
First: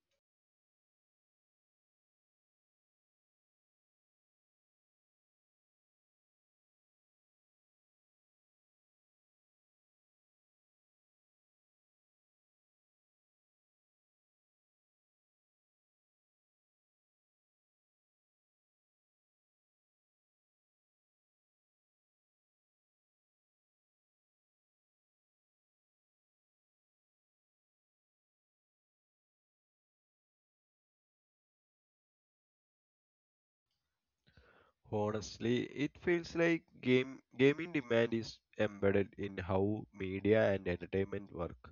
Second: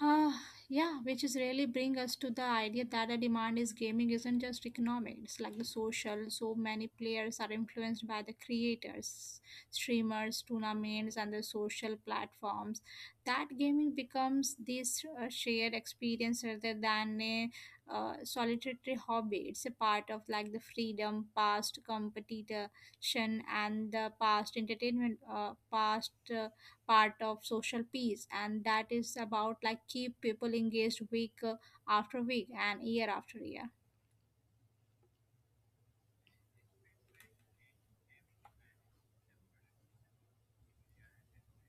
Speaker 1: Huh, yeah, which is really bring us to the idea that a demand is gaming isn't just economic. It's like the social. So many players are influenced by the creators, streamers, tournaments, and the social platforms. That gaming becomes this uh, shared experience rather than a uh, solitary hobby. It's a part of like the freedom, past competition, and the past entertainment, uh, past. Uh, part of social peace and that is about like keep people engaged week uh, after week and year after year.
Speaker 2: Honestly, it feels like game gaming demand is embedded in how media and entertainment work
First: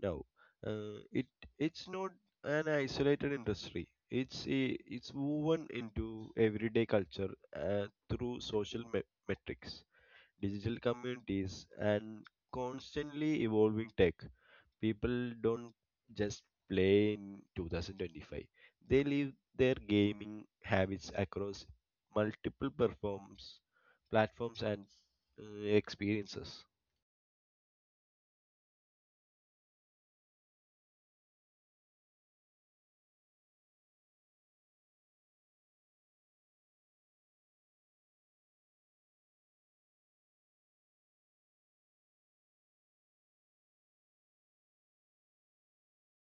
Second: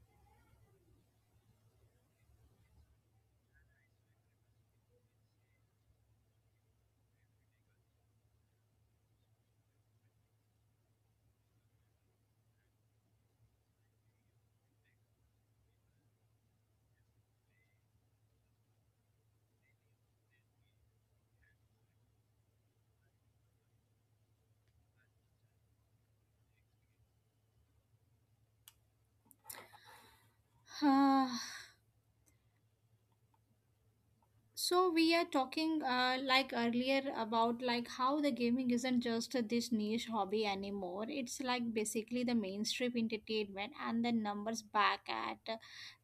Speaker 2: now. Uh, it it's not an isolated industry. It's a, it's woven into everyday culture uh, through social me- metrics, digital communities, and constantly evolving tech. People don't just play in two thousand twenty-five. They live their gaming habits across multiple performs, platforms and uh, experiences.
Speaker 1: So we are talking uh, like earlier about like how the gaming isn't just this niche hobby anymore. It's like basically the mainstream entertainment and the numbers back at uh,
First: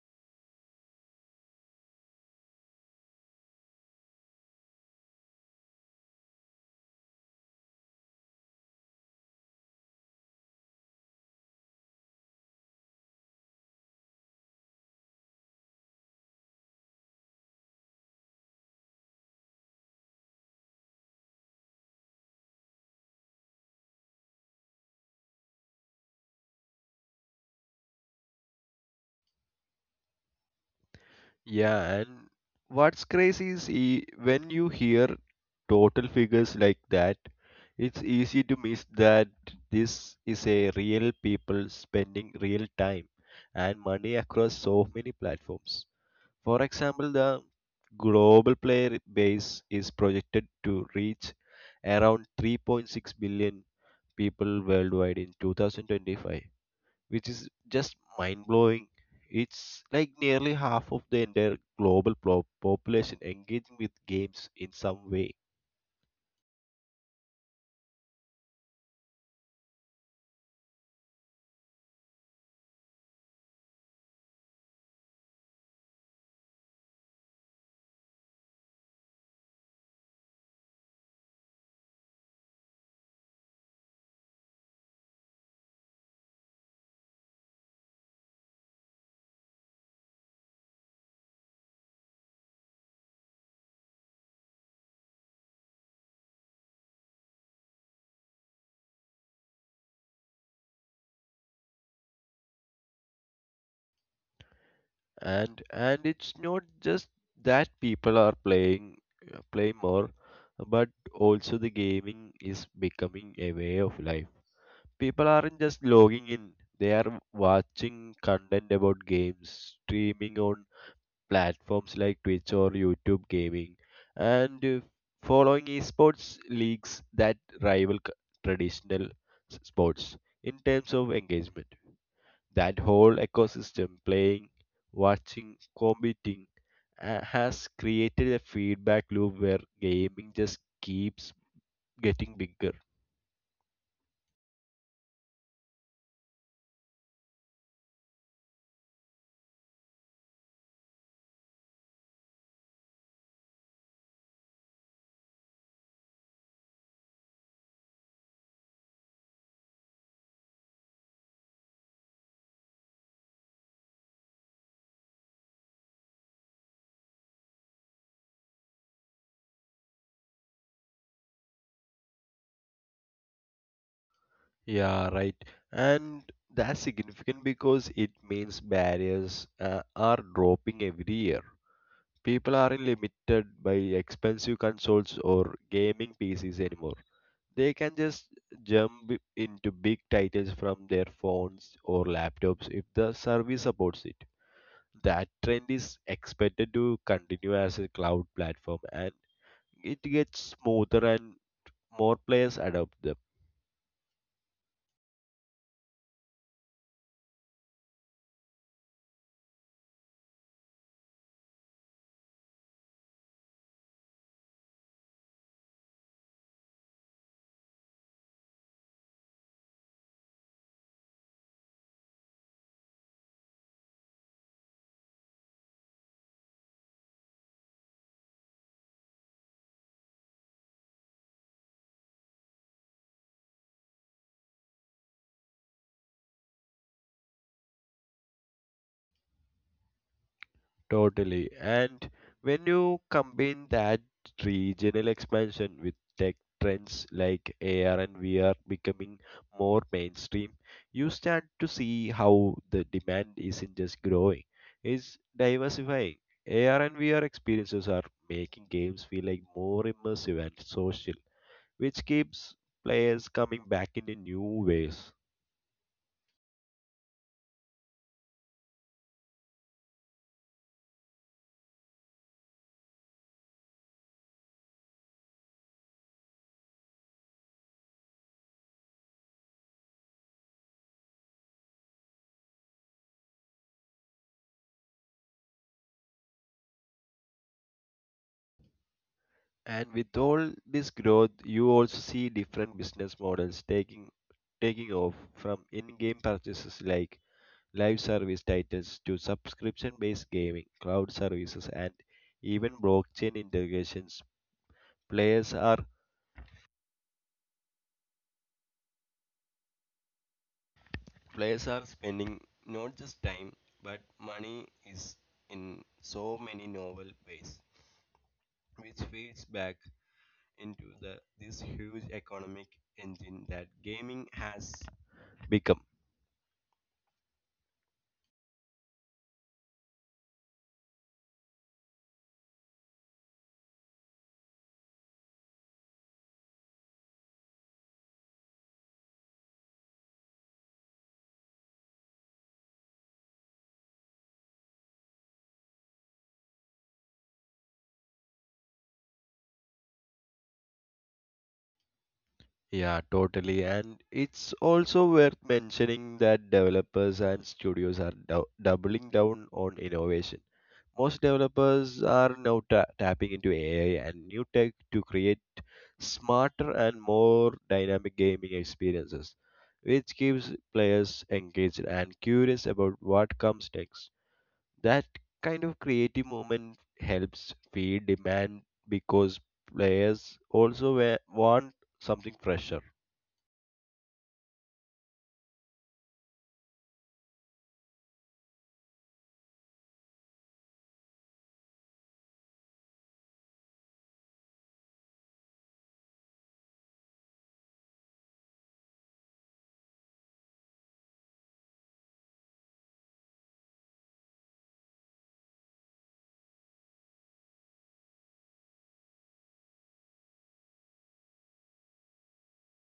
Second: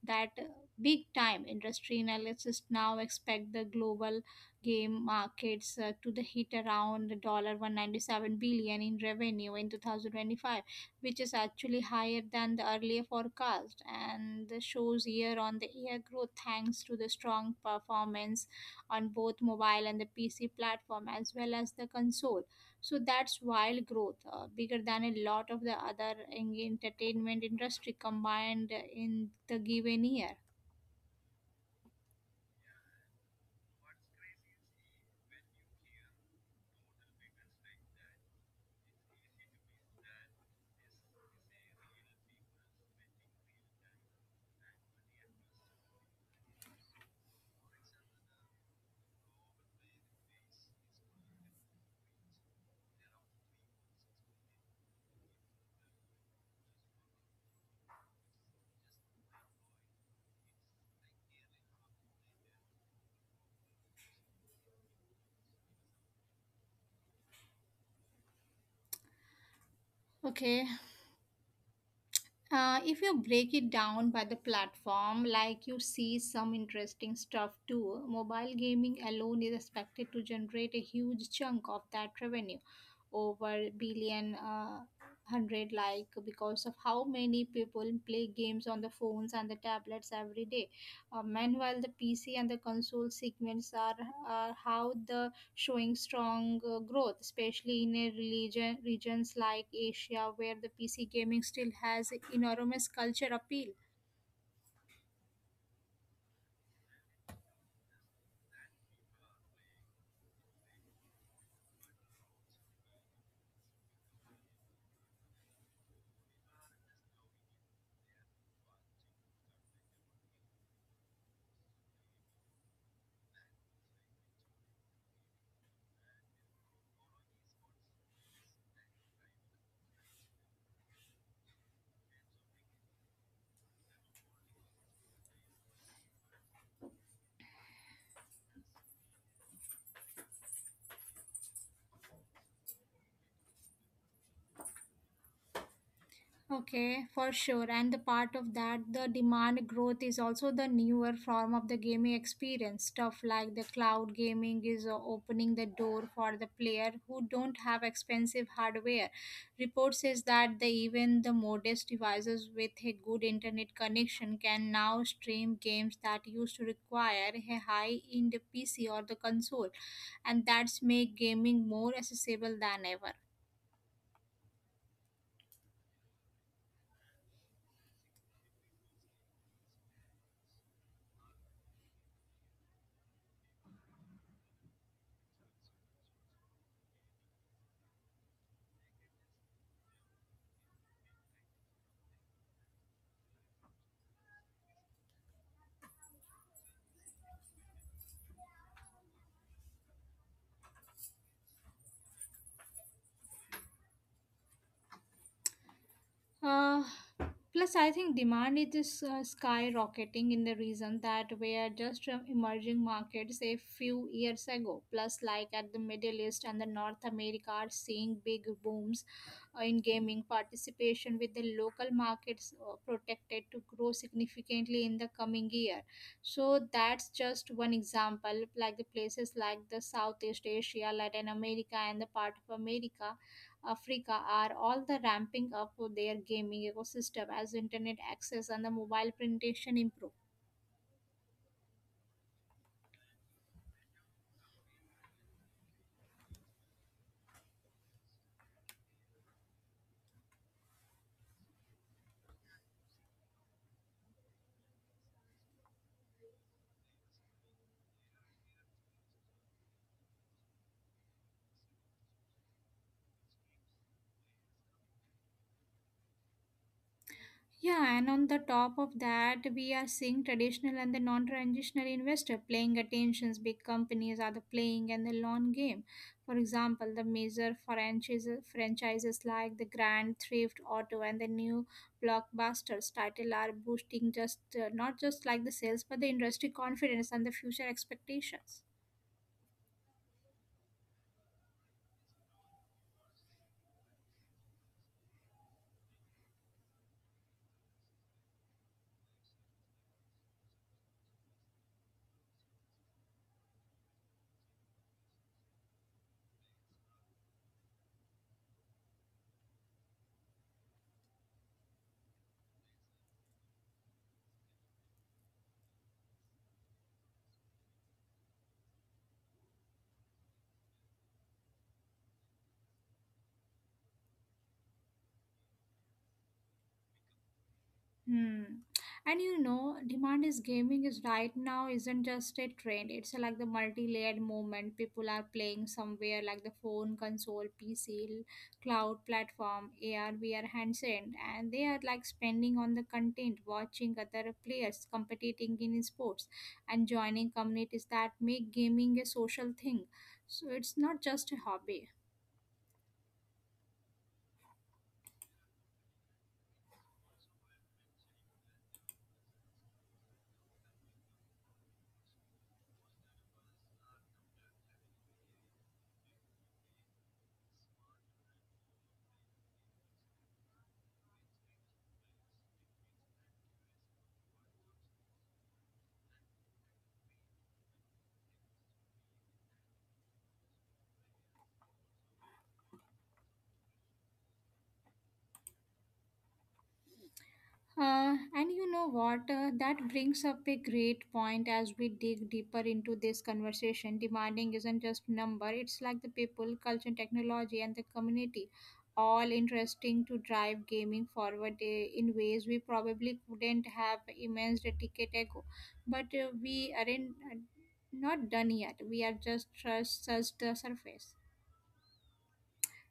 Speaker 1: that uh, big time industry analysts now expect the global game markets uh, to the hit around dollar one hundred ninety-seven billion in revenue in two thousand twenty-five, which is actually higher than the earlier forecast. And the shows year on the year growth thanks to the strong performance on both mobile and the P C platform as well as the console. So that's wild growth, uh, bigger than a lot of the other en- entertainment industry combined in the given year.
Speaker 2: Yeah, and what's crazy is e- when you hear total figures like that, it's easy to miss that this is a real people spending real time and money across so many platforms. For example, the global player base is projected to reach around three point six billion people worldwide in two thousand twenty-five, which is just mind blowing. It's like nearly half of the entire global po- population engaging with games in some way.
Speaker 1: Okay, Uh, if you break it down by the platform, like you see some interesting stuff too, mobile gaming alone is expected to generate a huge chunk of that revenue, over billion uh, hundred, like because of how many people play games on the phones and the tablets every day. Uh, meanwhile, the P C and the console segments are, are how the showing strong uh, growth, especially in a religion, regions like Asia, where the P C gaming still has enormous culture appeal.
Speaker 2: And and it's not just that people are playing uh, play more, but also the gaming is becoming a way of life. People aren't just logging in, they are watching content about games, streaming on platforms like Twitch or YouTube gaming, and uh, following esports leagues that rival c- traditional s- sports in terms of engagement. That whole ecosystem, playing, watching, competing, uh, has created a feedback loop where gaming just keeps getting bigger.
Speaker 1: Okay, for sure. And the part of that, the demand growth is also the newer form of the gaming experience. Stuff like the cloud gaming is uh, opening the door for the player who don't have expensive hardware. Report says that the, even the modest devices with a good internet connection can now stream games that used to require a high-end P C or the console, and that's make gaming more accessible than ever.
Speaker 2: Yeah, right. And that's significant because it means barriers uh, are dropping every year. People aren't limited by expensive consoles or gaming P Cs anymore. They can just jump i- into big titles from their phones or laptops if the service supports it. That trend is expected to continue as a cloud platform and it gets smoother and more players adopt them.
Speaker 1: Uh, Plus, I think demand it is uh, skyrocketing in the reason that we are just from emerging markets a few years ago. Plus, like at the Middle East and the North America are seeing big booms uh, in gaming participation with the local markets uh, protected to grow significantly in the coming year. So that's just one example. Like the places like the Southeast Asia, Latin America, and the part of America Africa are all the ramping up of their gaming ecosystem as internet access and the mobile penetration improve.
Speaker 2: Totally. And when you combine that regional expansion with tech trends like A R and V R becoming more mainstream, you start to see how the demand isn't just growing, it's diversifying. A R and V R experiences are making games feel like more immersive and social, which keeps players coming back in new ways.
Speaker 1: Yeah, and on the top of that, we are seeing traditional and the non-traditional investor playing attentions. Big companies are the playing and the long game. For example, the major franchises, franchises like the Grand Theft Auto and the new blockbusters title are boosting just uh, not just like the sales, but the industry confidence and the future expectations.
Speaker 2: And with all this growth, you also see different business models taking taking off, from in-game purchases like live service titles to subscription-based gaming, cloud services, and even blockchain integrations. Players are players are spending not just time but money is in so many novel ways, which feeds back into the this huge economic engine that gaming has become.
Speaker 1: Hmm. And you know, demand is gaming is right now isn't just a trend. It's like the multi-layered movement. People are playing somewhere like the phone, console, P C, cloud platform, A R, V R handset, and they are like spending on the content, watching other players competing in sports, and joining communities that make gaming a social thing. So it's not just a hobby.
Speaker 2: Yeah, totally. And it's also worth mentioning that developers and studios are dou doubling down on innovation. Most developers are now ta tapping into A I and new tech to create smarter and more dynamic gaming experiences, which keeps players engaged and curious about what comes next. That kind of creative moment helps feed demand because players also wa- want something fresher.
Speaker 1: Uh, and you know what? Uh, that brings up a great point as we dig deeper into this conversation. Demanding isn't just number; it's like the people, culture, technology, and the community, all interesting to drive gaming forward uh, in ways we probably couldn't have imagined a decade ago. But uh, we aren't uh, not done yet. We are just just touched the surface.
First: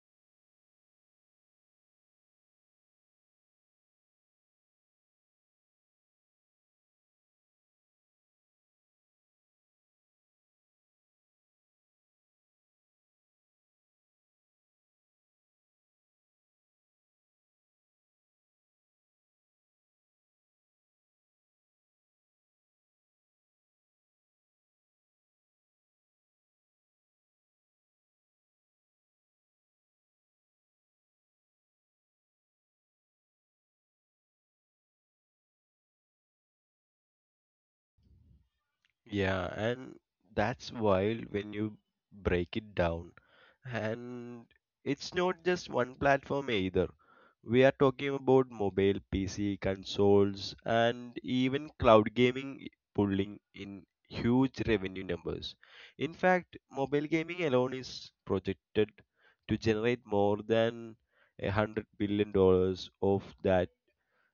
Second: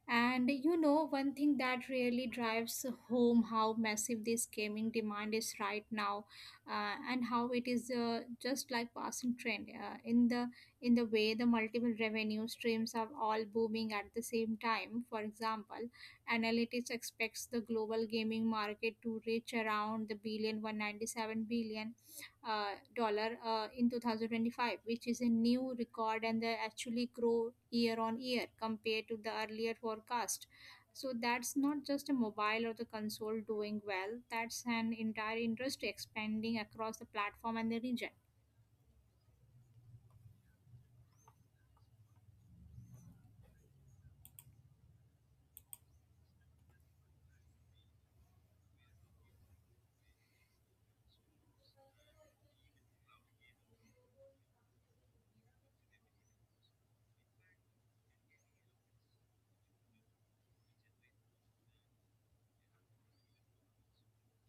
Speaker 1: And you know, one thing that really drives home how massive this gaming demand is right now, uh, and how it is uh, just like passing trend uh, in the in the way the multiple revenue streams are all booming at the same time. For example, analytics expects the global gaming market to reach around the billion one hundred ninety-seven billion uh, dollar uh, in two thousand twenty-five, which is a new record and they actually grow year on year compared to the earlier forecast. So that's not just a mobile or the console doing well, that's an entire industry expanding across the platform and the region.
Speaker 2: Yeah, and that's wild when you break it down. And it's not just one platform either. We are talking about mobile, P C, consoles, and even cloud gaming pulling in huge revenue numbers. In fact, mobile gaming alone is projected to generate more than a hundred billion dollars of that,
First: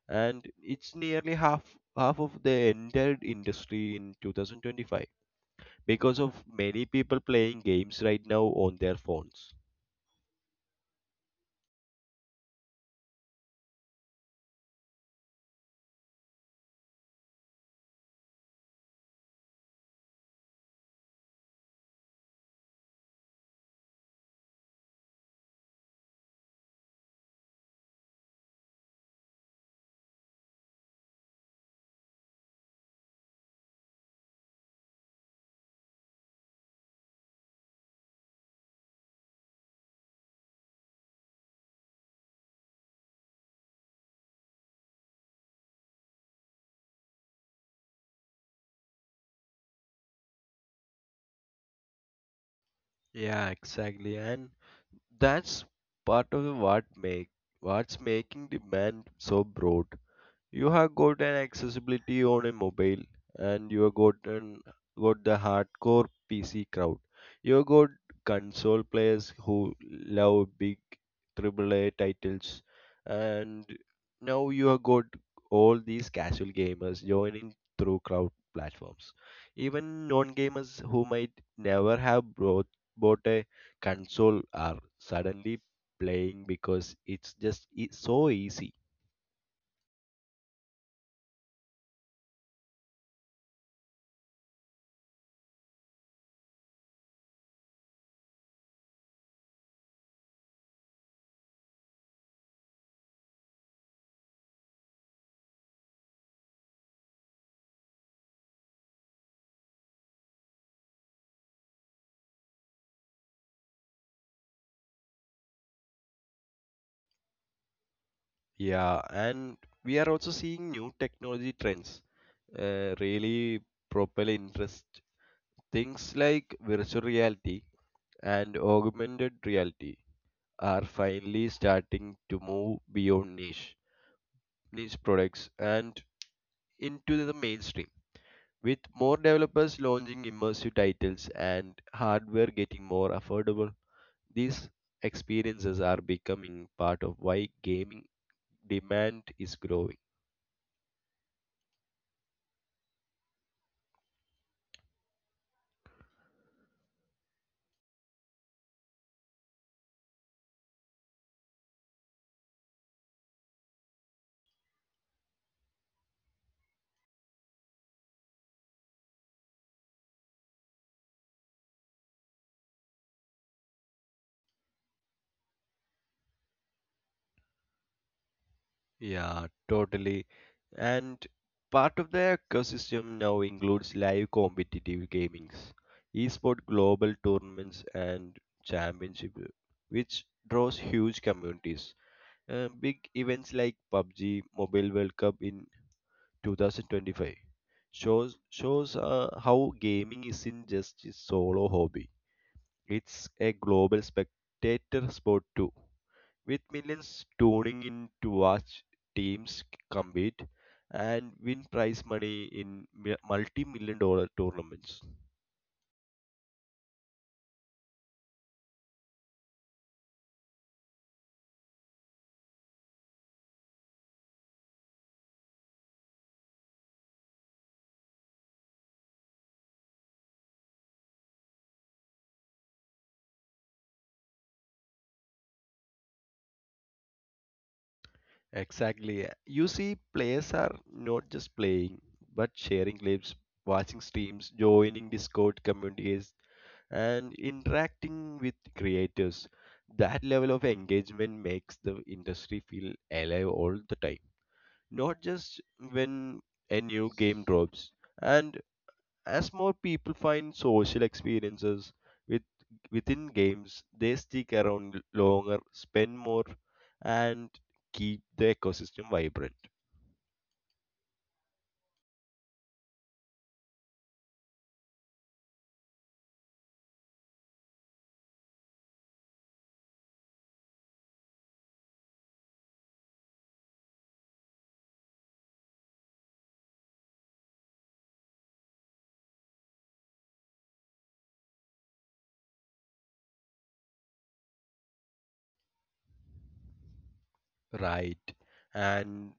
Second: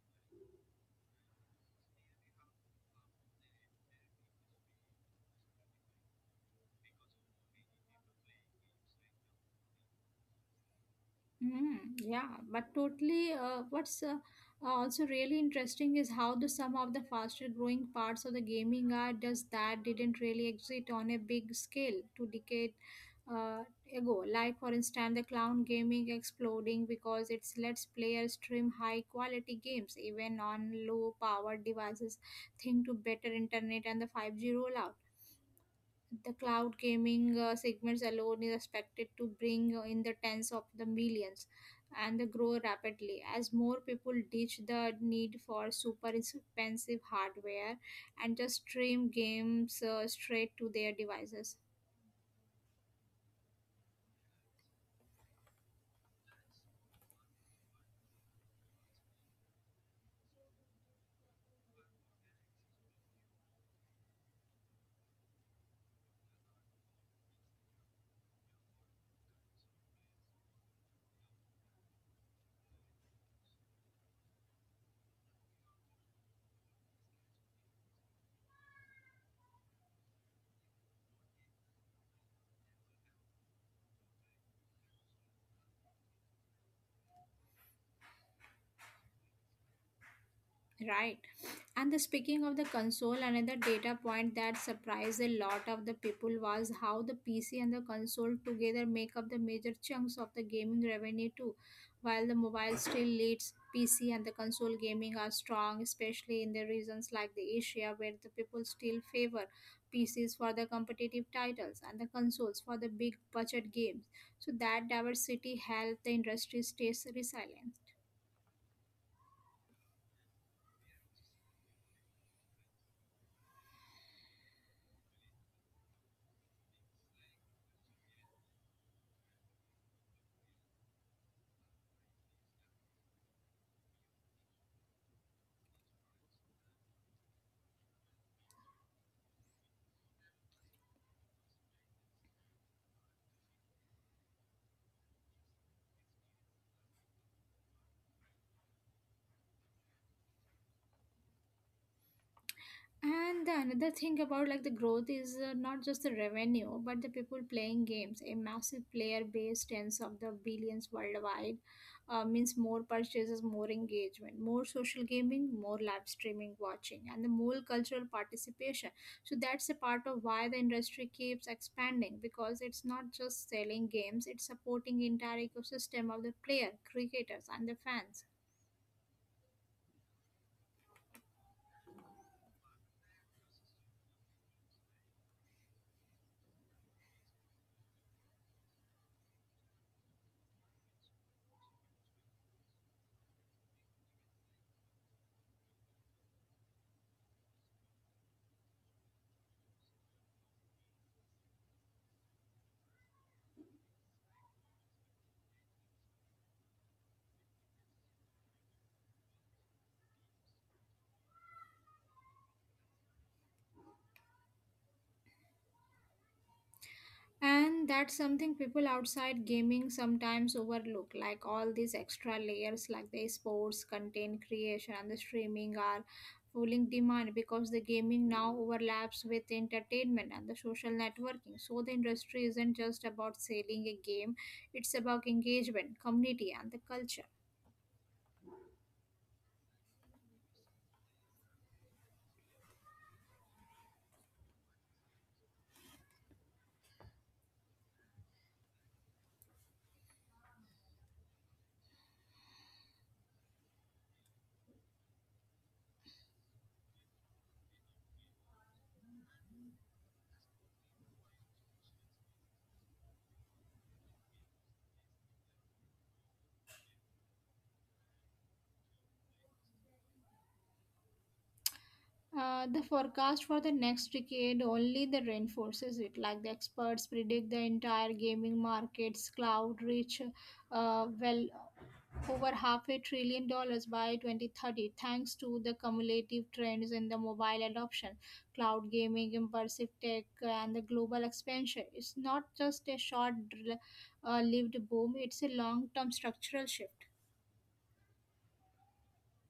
Speaker 2: and it's nearly half half of the entire industry in two thousand twenty-five because of many people playing games right now on their phones.
Speaker 1: Mm, yeah, but totally. Uh, what's uh, also really interesting is how the some of the faster growing parts of the gaming are does that didn't really exist on a big scale two decade uh, ago. Like for instance, the cloud gaming exploding because it's lets players stream high quality games even on low powered devices, thanks to better internet and the five G rollout the cloud gaming uh, segments alone is expected to bring in the tens of the millions and the grow rapidly as more people ditch the need for super expensive hardware and just stream games uh, straight to their devices.
Speaker 2: Yeah, exactly. And that's part of the what make what's making demand so broad. You have got an accessibility on a mobile, and you have got an, got the hardcore P C crowd. You have got console players who love big triple A titles, and now you have got all these casual gamers joining through crowd platforms. Even non-gamers who might never have brought, bought a console are suddenly playing because it's just it's so easy.
Speaker 1: Right. And the speaking of the console, another data point that surprised a lot of the people was how the P C and the console together make up the major chunks of the gaming revenue too. While the mobile still leads, P C and the console gaming are strong, especially in the regions like the Asia where the people still favor P Cs for the competitive titles and the consoles for the big budget games. So that diversity helped the industry stay resilient.
Speaker 2: Yeah, and we are also seeing new technology trends uh, really propel interest. Things like virtual reality and augmented reality are finally starting to move beyond niche niche products and into the mainstream, with more developers launching immersive titles and hardware getting more affordable. These experiences are becoming part of why gaming demand is growing.
Speaker 1: And the another thing about like the growth is uh, not just the revenue, but the people playing games. A massive player base, tens of the billions worldwide, uh, means more purchases, more engagement, more social gaming, more live streaming watching, and the more cultural participation. So that's a part of why the industry keeps expanding because it's not just selling games; it's supporting entire ecosystem of the player, creators, and the fans.
Speaker 2: Yeah, totally. And part of the ecosystem now includes live competitive gamings, esport global tournaments and championship, which draws huge communities. Uh, big events like pub G Mobile World Cup in two thousand twenty-five shows shows uh, how gaming isn't just a solo hobby; it's a global spectator sport too, with millions tuning in to watch teams compete and win prize money in multi million dollar tournaments.
Speaker 1: And that's something people outside gaming sometimes overlook. Like all these extra layers, like the sports, content creation, and the streaming are fueling demand because the gaming now overlaps with entertainment and the social networking. So the industry isn't just about selling a game, it's about engagement, community, and the culture.
Speaker 2: Exactly. You see, players are not just playing, but sharing clips, watching streams, joining Discord communities, and interacting with creators. That level of engagement makes the industry feel alive all the time, not just when a new game drops. And as more people find social experiences with, within games, they stick around longer, spend more, and keep the ecosystem vibrant.
Speaker 1: Uh, the forecast for the next decade only the reinforces it like the experts predict the entire gaming market's cloud reach uh, well over half a trillion dollars by twenty thirty thanks to the cumulative trends in the mobile adoption, cloud gaming, immersive tech, and the global expansion. It's not just a short-lived boom, it's a long-term structural shift.
Speaker 2: Right. And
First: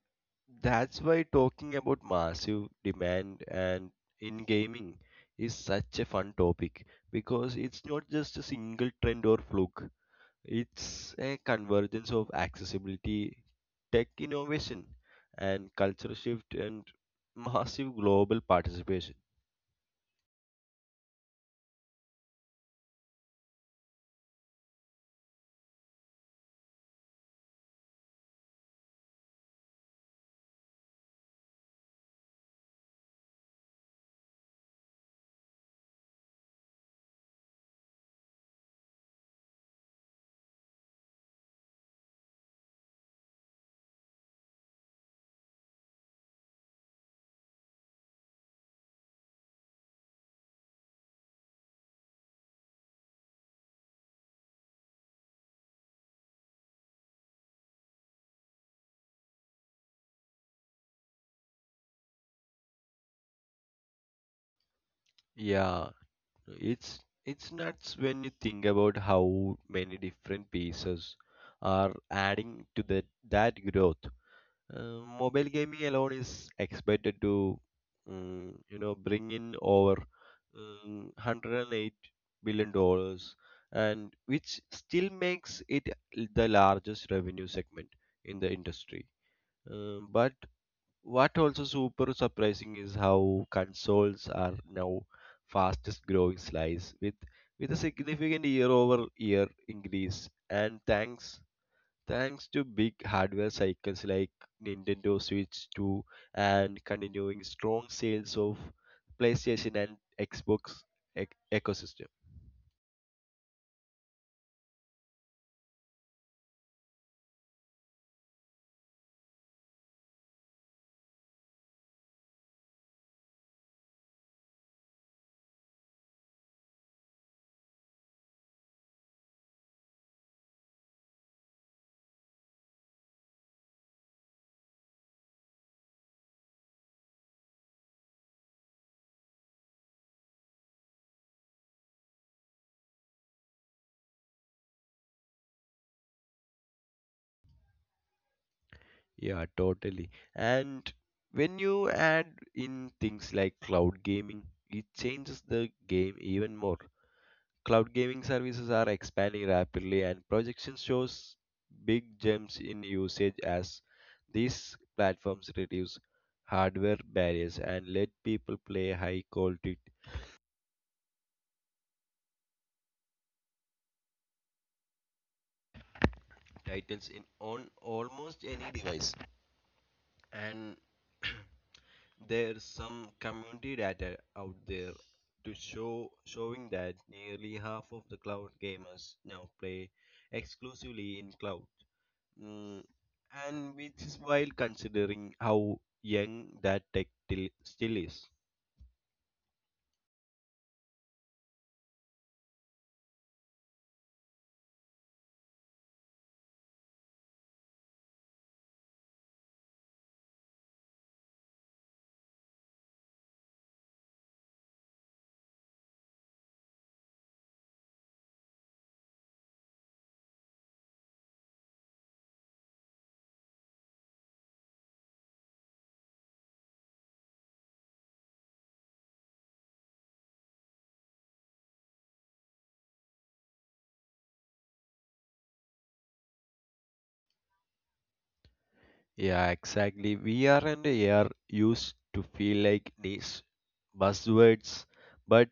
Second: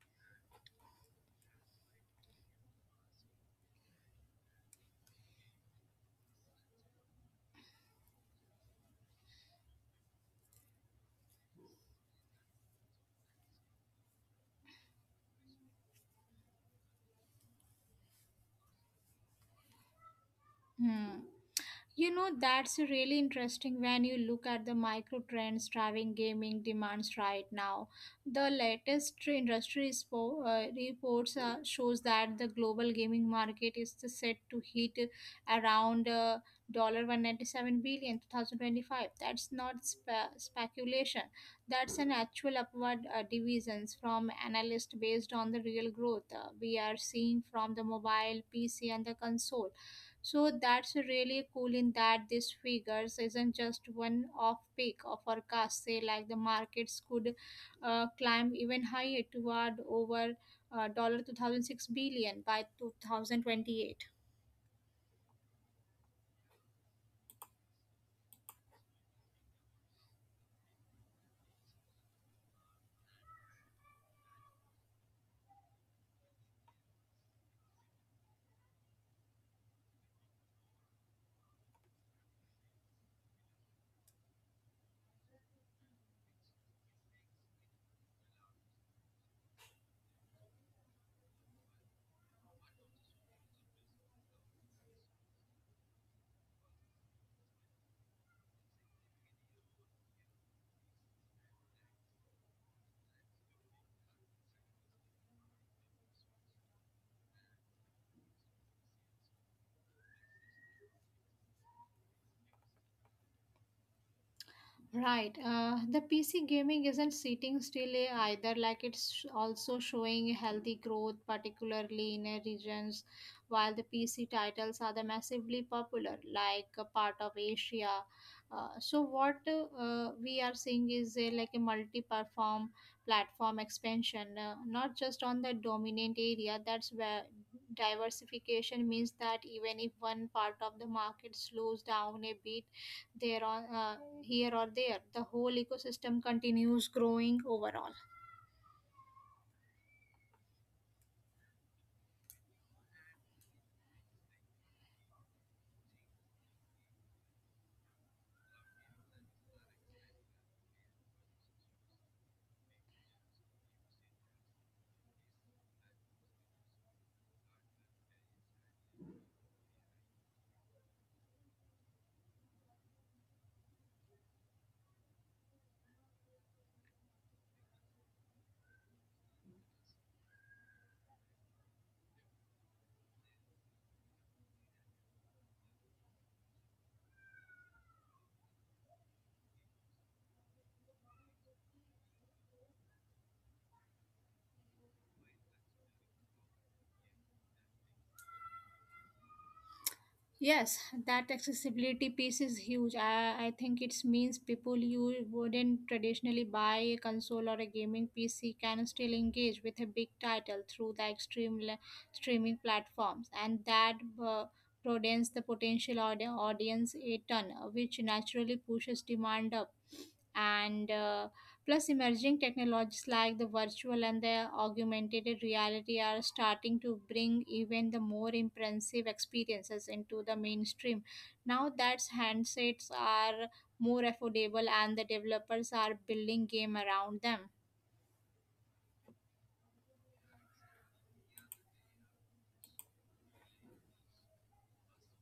Speaker 2: that's why talking about massive demand and in gaming is such a fun topic because it's not just a single trend or fluke. It's a convergence of accessibility, tech innovation, and cultural shift and massive global participation.
Speaker 1: Hmm. You know, that's really interesting when you look at the micro trends driving gaming demands right now. The latest tr- industry spo- uh, reports uh, shows that the global gaming market is set to hit around uh, one hundred ninety-seven dollars in two thousand twenty-five. That's not spe- speculation. That's an actual upward uh, divisions from analysts based on the real growth uh, we are seeing from the mobile, P C and the console so that's really cool in that these figures isn't just one off peak or forecast, say like the markets could uh, climb even higher toward over uh, two thousand six dollars by two thousand twenty-eight.
Speaker 2: Yeah, it's it's nuts when you think about how many different pieces are adding to that that growth. Uh, mobile gaming alone is expected to, um, you know, bring in over um, one hundred eight billion dollars, and which still makes it the largest revenue segment in the industry. Um, but what also super surprising is how consoles are now fastest growing slice with with a significant year over year increase, and thanks thanks to big hardware cycles like Nintendo Switch two and continuing strong sales of PlayStation and Xbox ec- ecosystem.
Speaker 1: Right. Uh, the P C gaming isn't sitting still eh, either. Like it's also showing healthy growth, particularly in eh, regions while the P C titles are the massively popular, like a part of Asia. Uh, so what uh, uh, we are seeing is eh, like a multi-platform platform expansion, uh, not just on the dominant area. That's where diversification means that even if one part of the market slows down a bit there on uh, here or there the whole ecosystem continues growing overall.
Speaker 2: Yeah, totally. And when you add in things like cloud gaming, it changes the game even more. Cloud gaming services are expanding rapidly, and projections shows big jumps in usage as these platforms reduce hardware barriers and let people play high quality titles in on almost any device. And there's some community data out there to show showing that nearly half of the cloud gamers now play exclusively in cloud. Mm, and which is while considering how young that tech till, still is.
Speaker 1: Yes, that accessibility piece is huge. i, I think it means people you wouldn't traditionally buy a console or a gaming PC can still engage with a big title through the extreme le- streaming platforms and that uh, broadens the potential audi- audience a ton uh, which naturally pushes demand up and uh, plus emerging technologies like the virtual and the augmented reality are starting to bring even the more impressive experiences into the mainstream now that handsets are more affordable and the developers are building game around them.
Speaker 2: Yeah, exactly. V R and A R used to feel like niche buzzwords, but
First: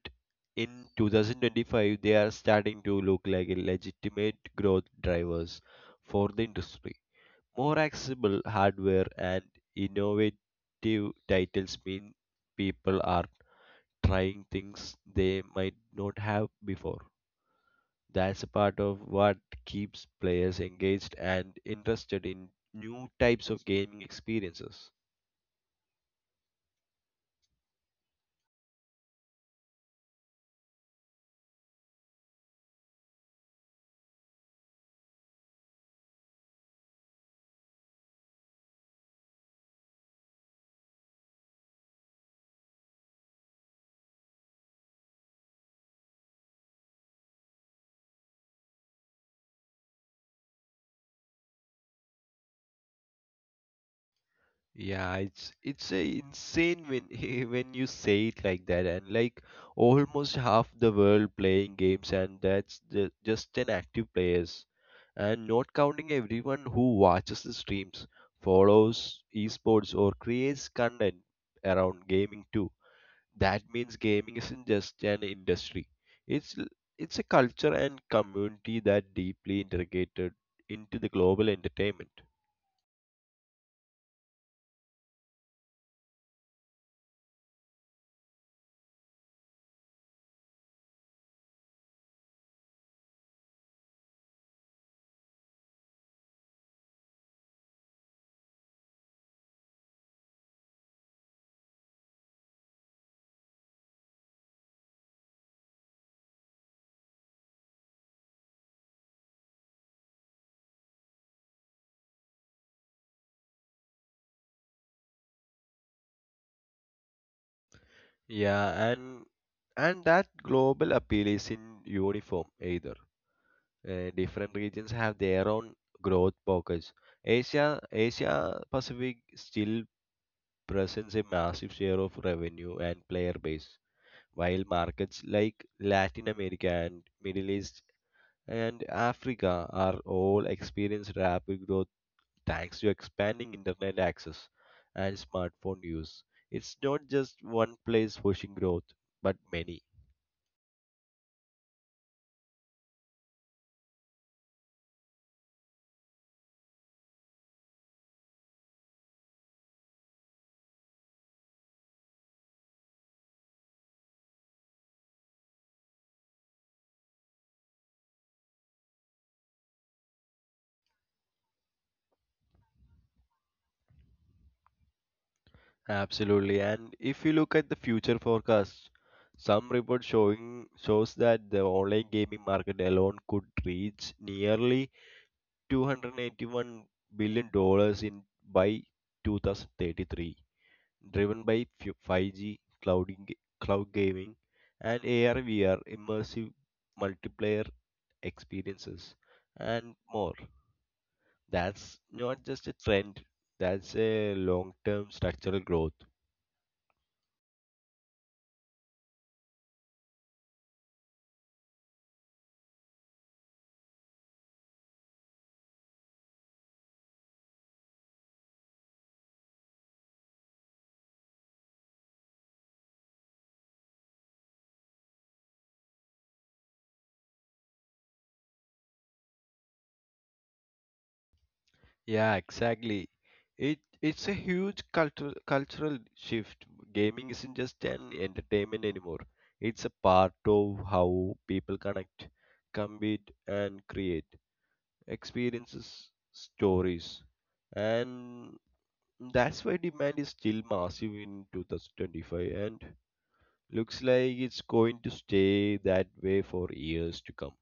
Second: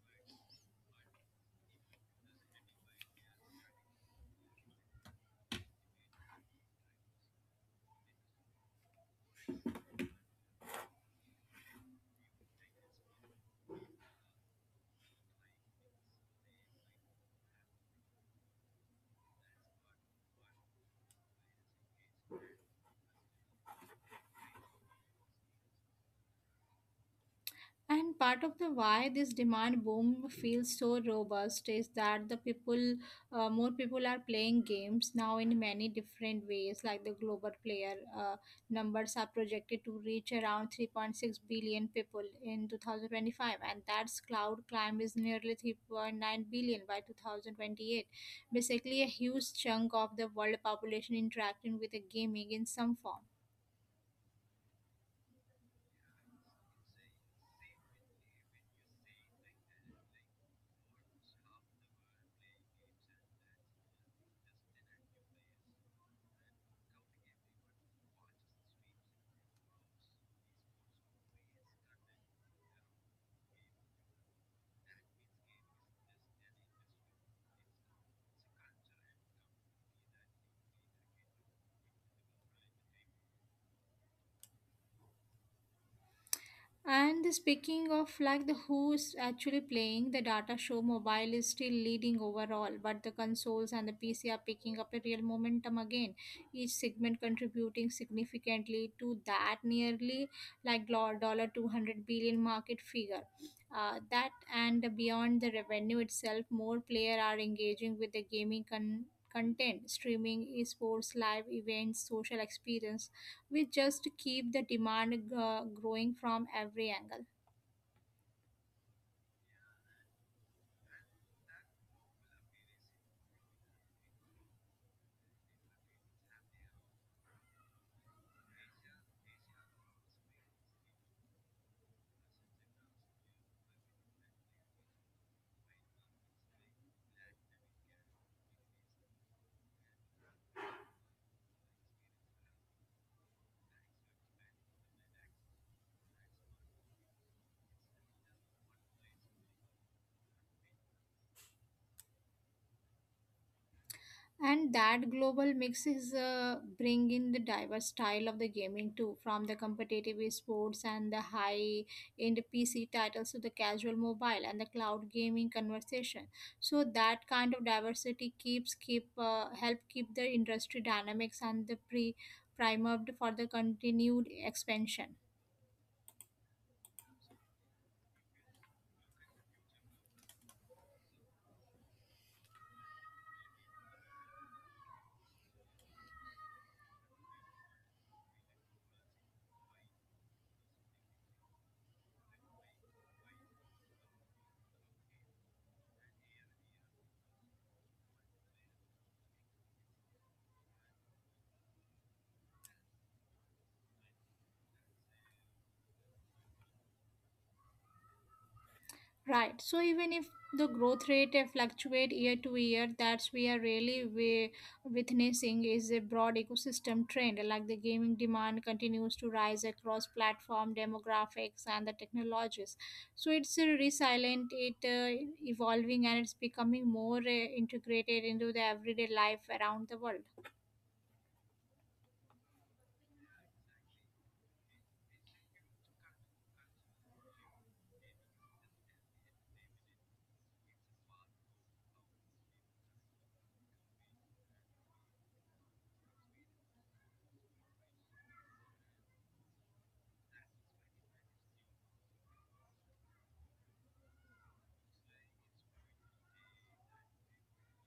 Speaker 2: in two thousand twenty-five, they are starting to look like a legitimate growth drivers for the industry. More accessible hardware and innovative titles mean people are trying things they might not have before. That's a part of what keeps players engaged and interested in new types of gaming experiences.
Speaker 1: And part of the why this demand boom feels so robust is that the people, uh, more people are playing games now in many different ways. Like the global player uh, numbers are projected to reach around three point six billion people in two thousand twenty-five, and that's cloud climb is nearly three point nine billion by two thousand twenty-eight. Basically, a huge chunk of the world population interacting with the gaming in some form.
Speaker 2: Yeah, it's it's a insane when when you say it like that, and like almost half the world playing games, and that's the, just an active players, and not counting everyone who watches the streams, follows esports, or creates content around gaming too. That means gaming isn't just an industry. It's l- it's a culture and community that deeply integrated into the global entertainment.
Speaker 1: And the speaking of like the who's actually playing, the data show mobile is still leading overall, but the consoles and the P C are picking up a real momentum again, each segment contributing significantly to that nearly like dollar two hundred billion market figure. Uh, that and beyond the revenue itself, more players are engaging with the gaming con- content, streaming, esports, live events, social experience we just keep the demand uh, growing from every angle.
Speaker 2: Yeah, and and that global appeal is in uniform either. Uh, different regions have their own growth pockets. Asia Asia Pacific still presents a massive share of revenue and player base, while markets like Latin America and Middle East and Africa are all experienced rapid growth thanks to expanding internet access and smartphone use. It's not just one place pushing growth, but many.
Speaker 1: And that global mix is uh, bring in the diverse style of the gaming too from the competitive sports and the high end PC titles to the casual mobile and the cloud gaming conversation so that kind of diversity keeps keep uh, help keep the industry dynamics and the pre primed for the continued expansion.
Speaker 2: Absolutely. And if you look at the future forecast, some report showing shows that the online gaming market alone could reach nearly two hundred eighty-one billion dollars in by two thousand thirty-three, driven by fi- five G, cloud, ing- cloud gaming, and A R V R immersive multiplayer experiences, and more. That's not just a trend, that's a long term structural growth.
Speaker 1: Right. So even if the growth rate uh, fluctuate year to year, that's we are really we witnessing is a broad ecosystem trend. Like the gaming demand continues to rise across platform demographics and the technologies. So it's uh, resilient, it uh, evolving, and it's becoming more uh, integrated into the everyday life around the world.
Speaker 2: Yeah, exactly. It it's a huge cultural cultural shift. Gaming isn't just an entertainment anymore. It's a part of how people connect, compete, and create experiences, stories. And that's why demand is still massive in twenty twenty-five and looks like it's going to stay that way for years to come.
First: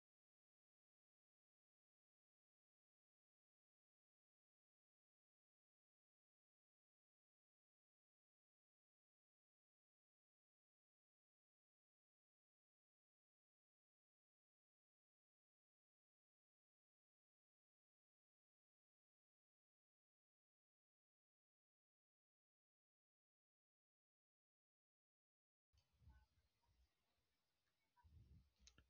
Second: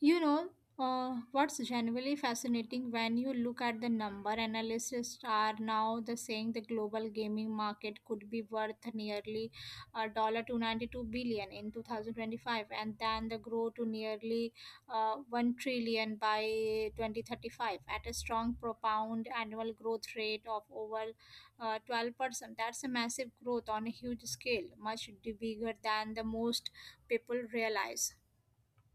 Speaker 1: You know, uh, what's genuinely fascinating when you look at the number, analysts are now the saying the global gaming market could be worth nearly a dollar two ninety-two billion in two thousand twenty-five and then the grow to nearly uh, one trillion by twenty thirty-five at a strong propound annual growth rate of over uh, twelve percent. That's a massive growth on a huge scale, much bigger than the most people realize.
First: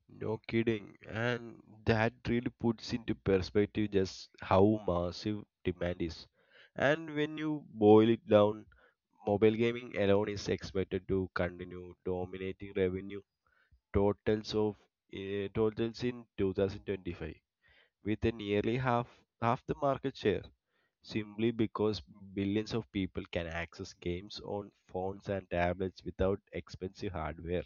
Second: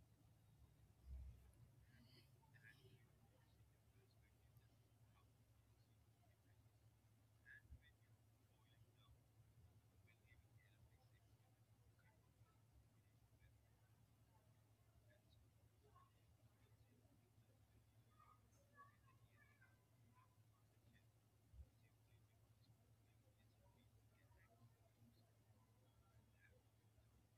Speaker 2: No kidding. And that really puts into perspective just how massive demand is. And when you boil it down, mobile gaming alone is expected to continue dominating revenue totals of uh, totals in two thousand twenty-five with a nearly half half the market share simply because billions of people can access games on phones and tablets without expensive hardware.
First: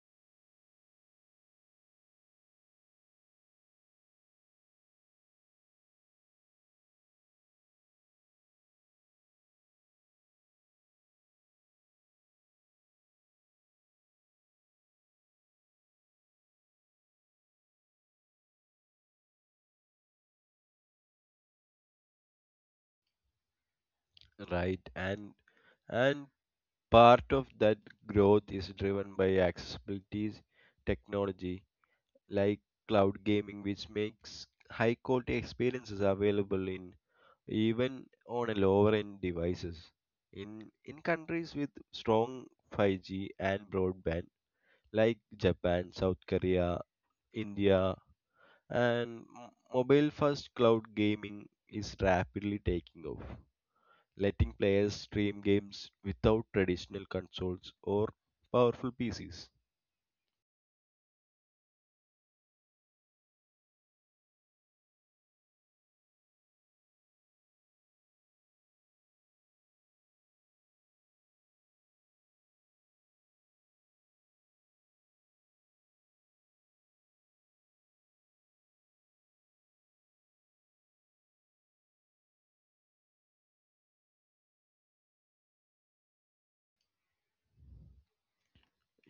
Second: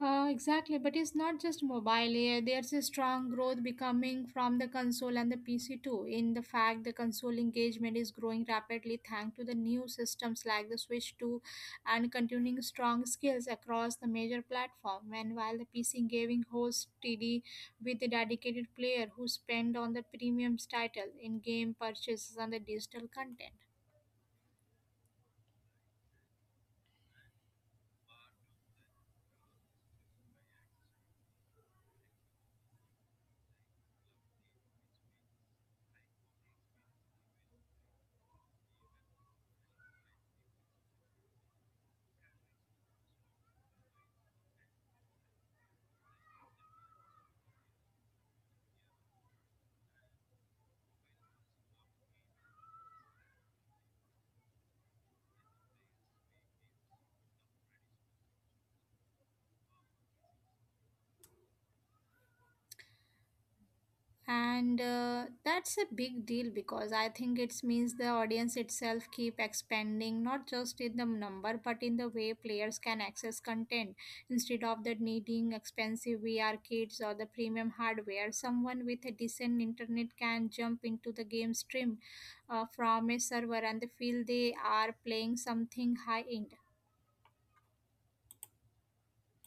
Speaker 1: Uh, exactly, but it's not just mobile. Eh, there's a strong growth becoming from the console and the P C too. In the fact, the console engagement is growing rapidly thanks to the new systems like the Switch two and continuing strong skills across the major platform. And while the P C gaming hosts T D with a dedicated player who spend on the premiums title in game purchases and the digital content.
Speaker 2: Right. and and part of that growth is driven by accessibility technology like cloud gaming, which makes high quality experiences available in even on a lower end devices in in countries with strong five G and broadband like Japan, South Korea, India, and m- mobile first cloud gaming is rapidly taking off, letting players stream games without traditional consoles or powerful P Cs.
Speaker 1: And uh, that's a big deal because I think it means the audience itself keep expanding not just in the number but in the way players can access content instead of the needing expensive V R kits or the premium hardware someone with a decent internet can jump into the game stream uh, from a server and they feel they are playing something high end.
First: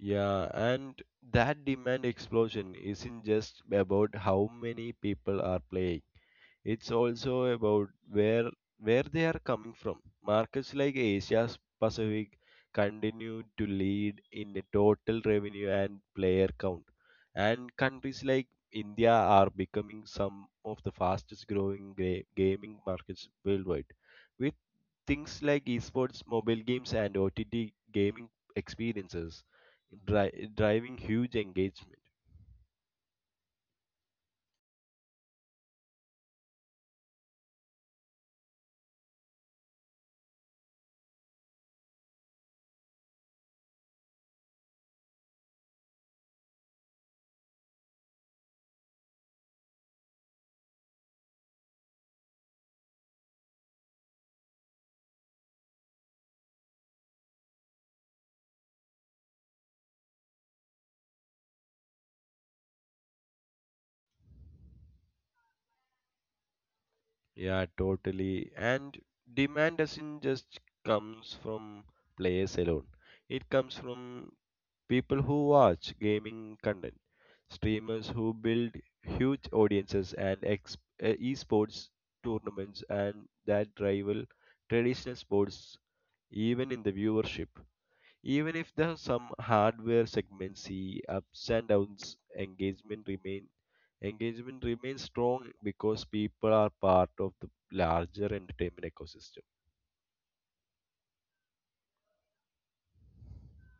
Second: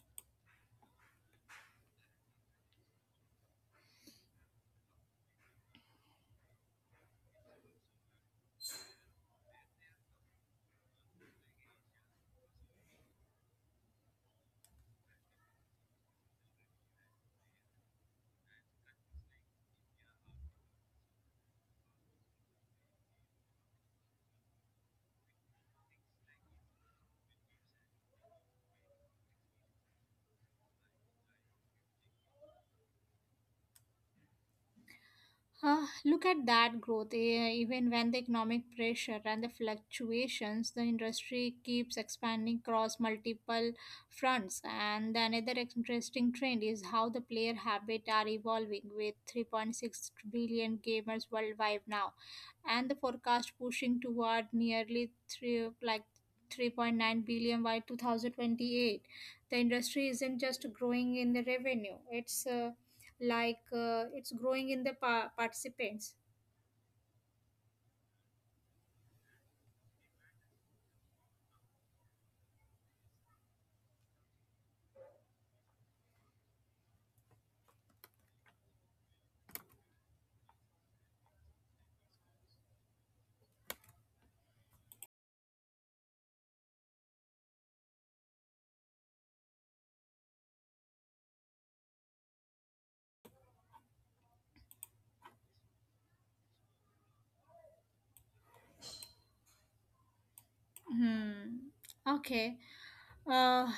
Speaker 2: Yeah, and that demand explosion isn't just about how many people are playing. It's also about where where they are coming from. Markets like Asia Pacific continue to lead in the total revenue and player count, and countries like India are becoming some of the fastest growing gra- gaming markets worldwide, with things like esports, mobile games, and O T T gaming experiences dri- driving huge engagement.
Speaker 1: Huh, look at that growth. Eh, even when the economic pressure and the fluctuations, the industry keeps expanding across multiple fronts. And another interesting trend is how the player habit are evolving with three point six billion gamers worldwide now, and the forecast pushing toward nearly three like three point nine billion by two thousand twenty-eight. The industry isn't just growing in the revenue; it's uh, like uh, it's growing in the pa- participants.
Speaker 2: Yeah, totally. And demand doesn't just comes from players alone. It comes from people who watch gaming content, streamers who build huge audiences and ex- uh, esports tournaments and that rival traditional sports even in the viewership. Even if the some hardware segments see ups and downs, engagement remain engagement remains strong because people are part of the larger entertainment ecosystem.
Speaker 1: Hmm. Okay. Uh,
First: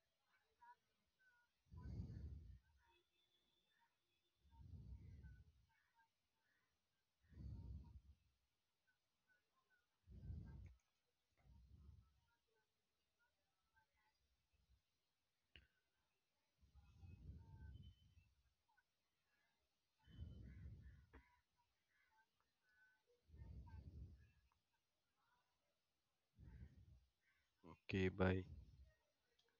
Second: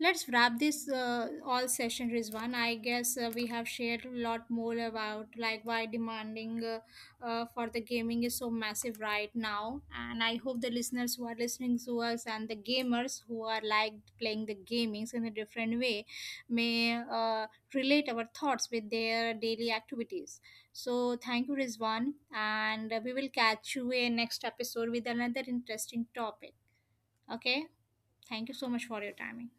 Speaker 1: let's wrap this uh, all session, Rizwan. I guess uh, we have shared a lot more about like why demanding uh, uh, for the gaming is so massive right now. And I hope the listeners who are listening to us and the gamers who are like playing the gamings in a different way may uh, relate our thoughts with their daily activities. So thank you, Rizwan, and uh, we will catch you in next episode with another interesting topic. Okay,
Speaker 2: Okay, bye.
Speaker 1: thank you so much for your timing.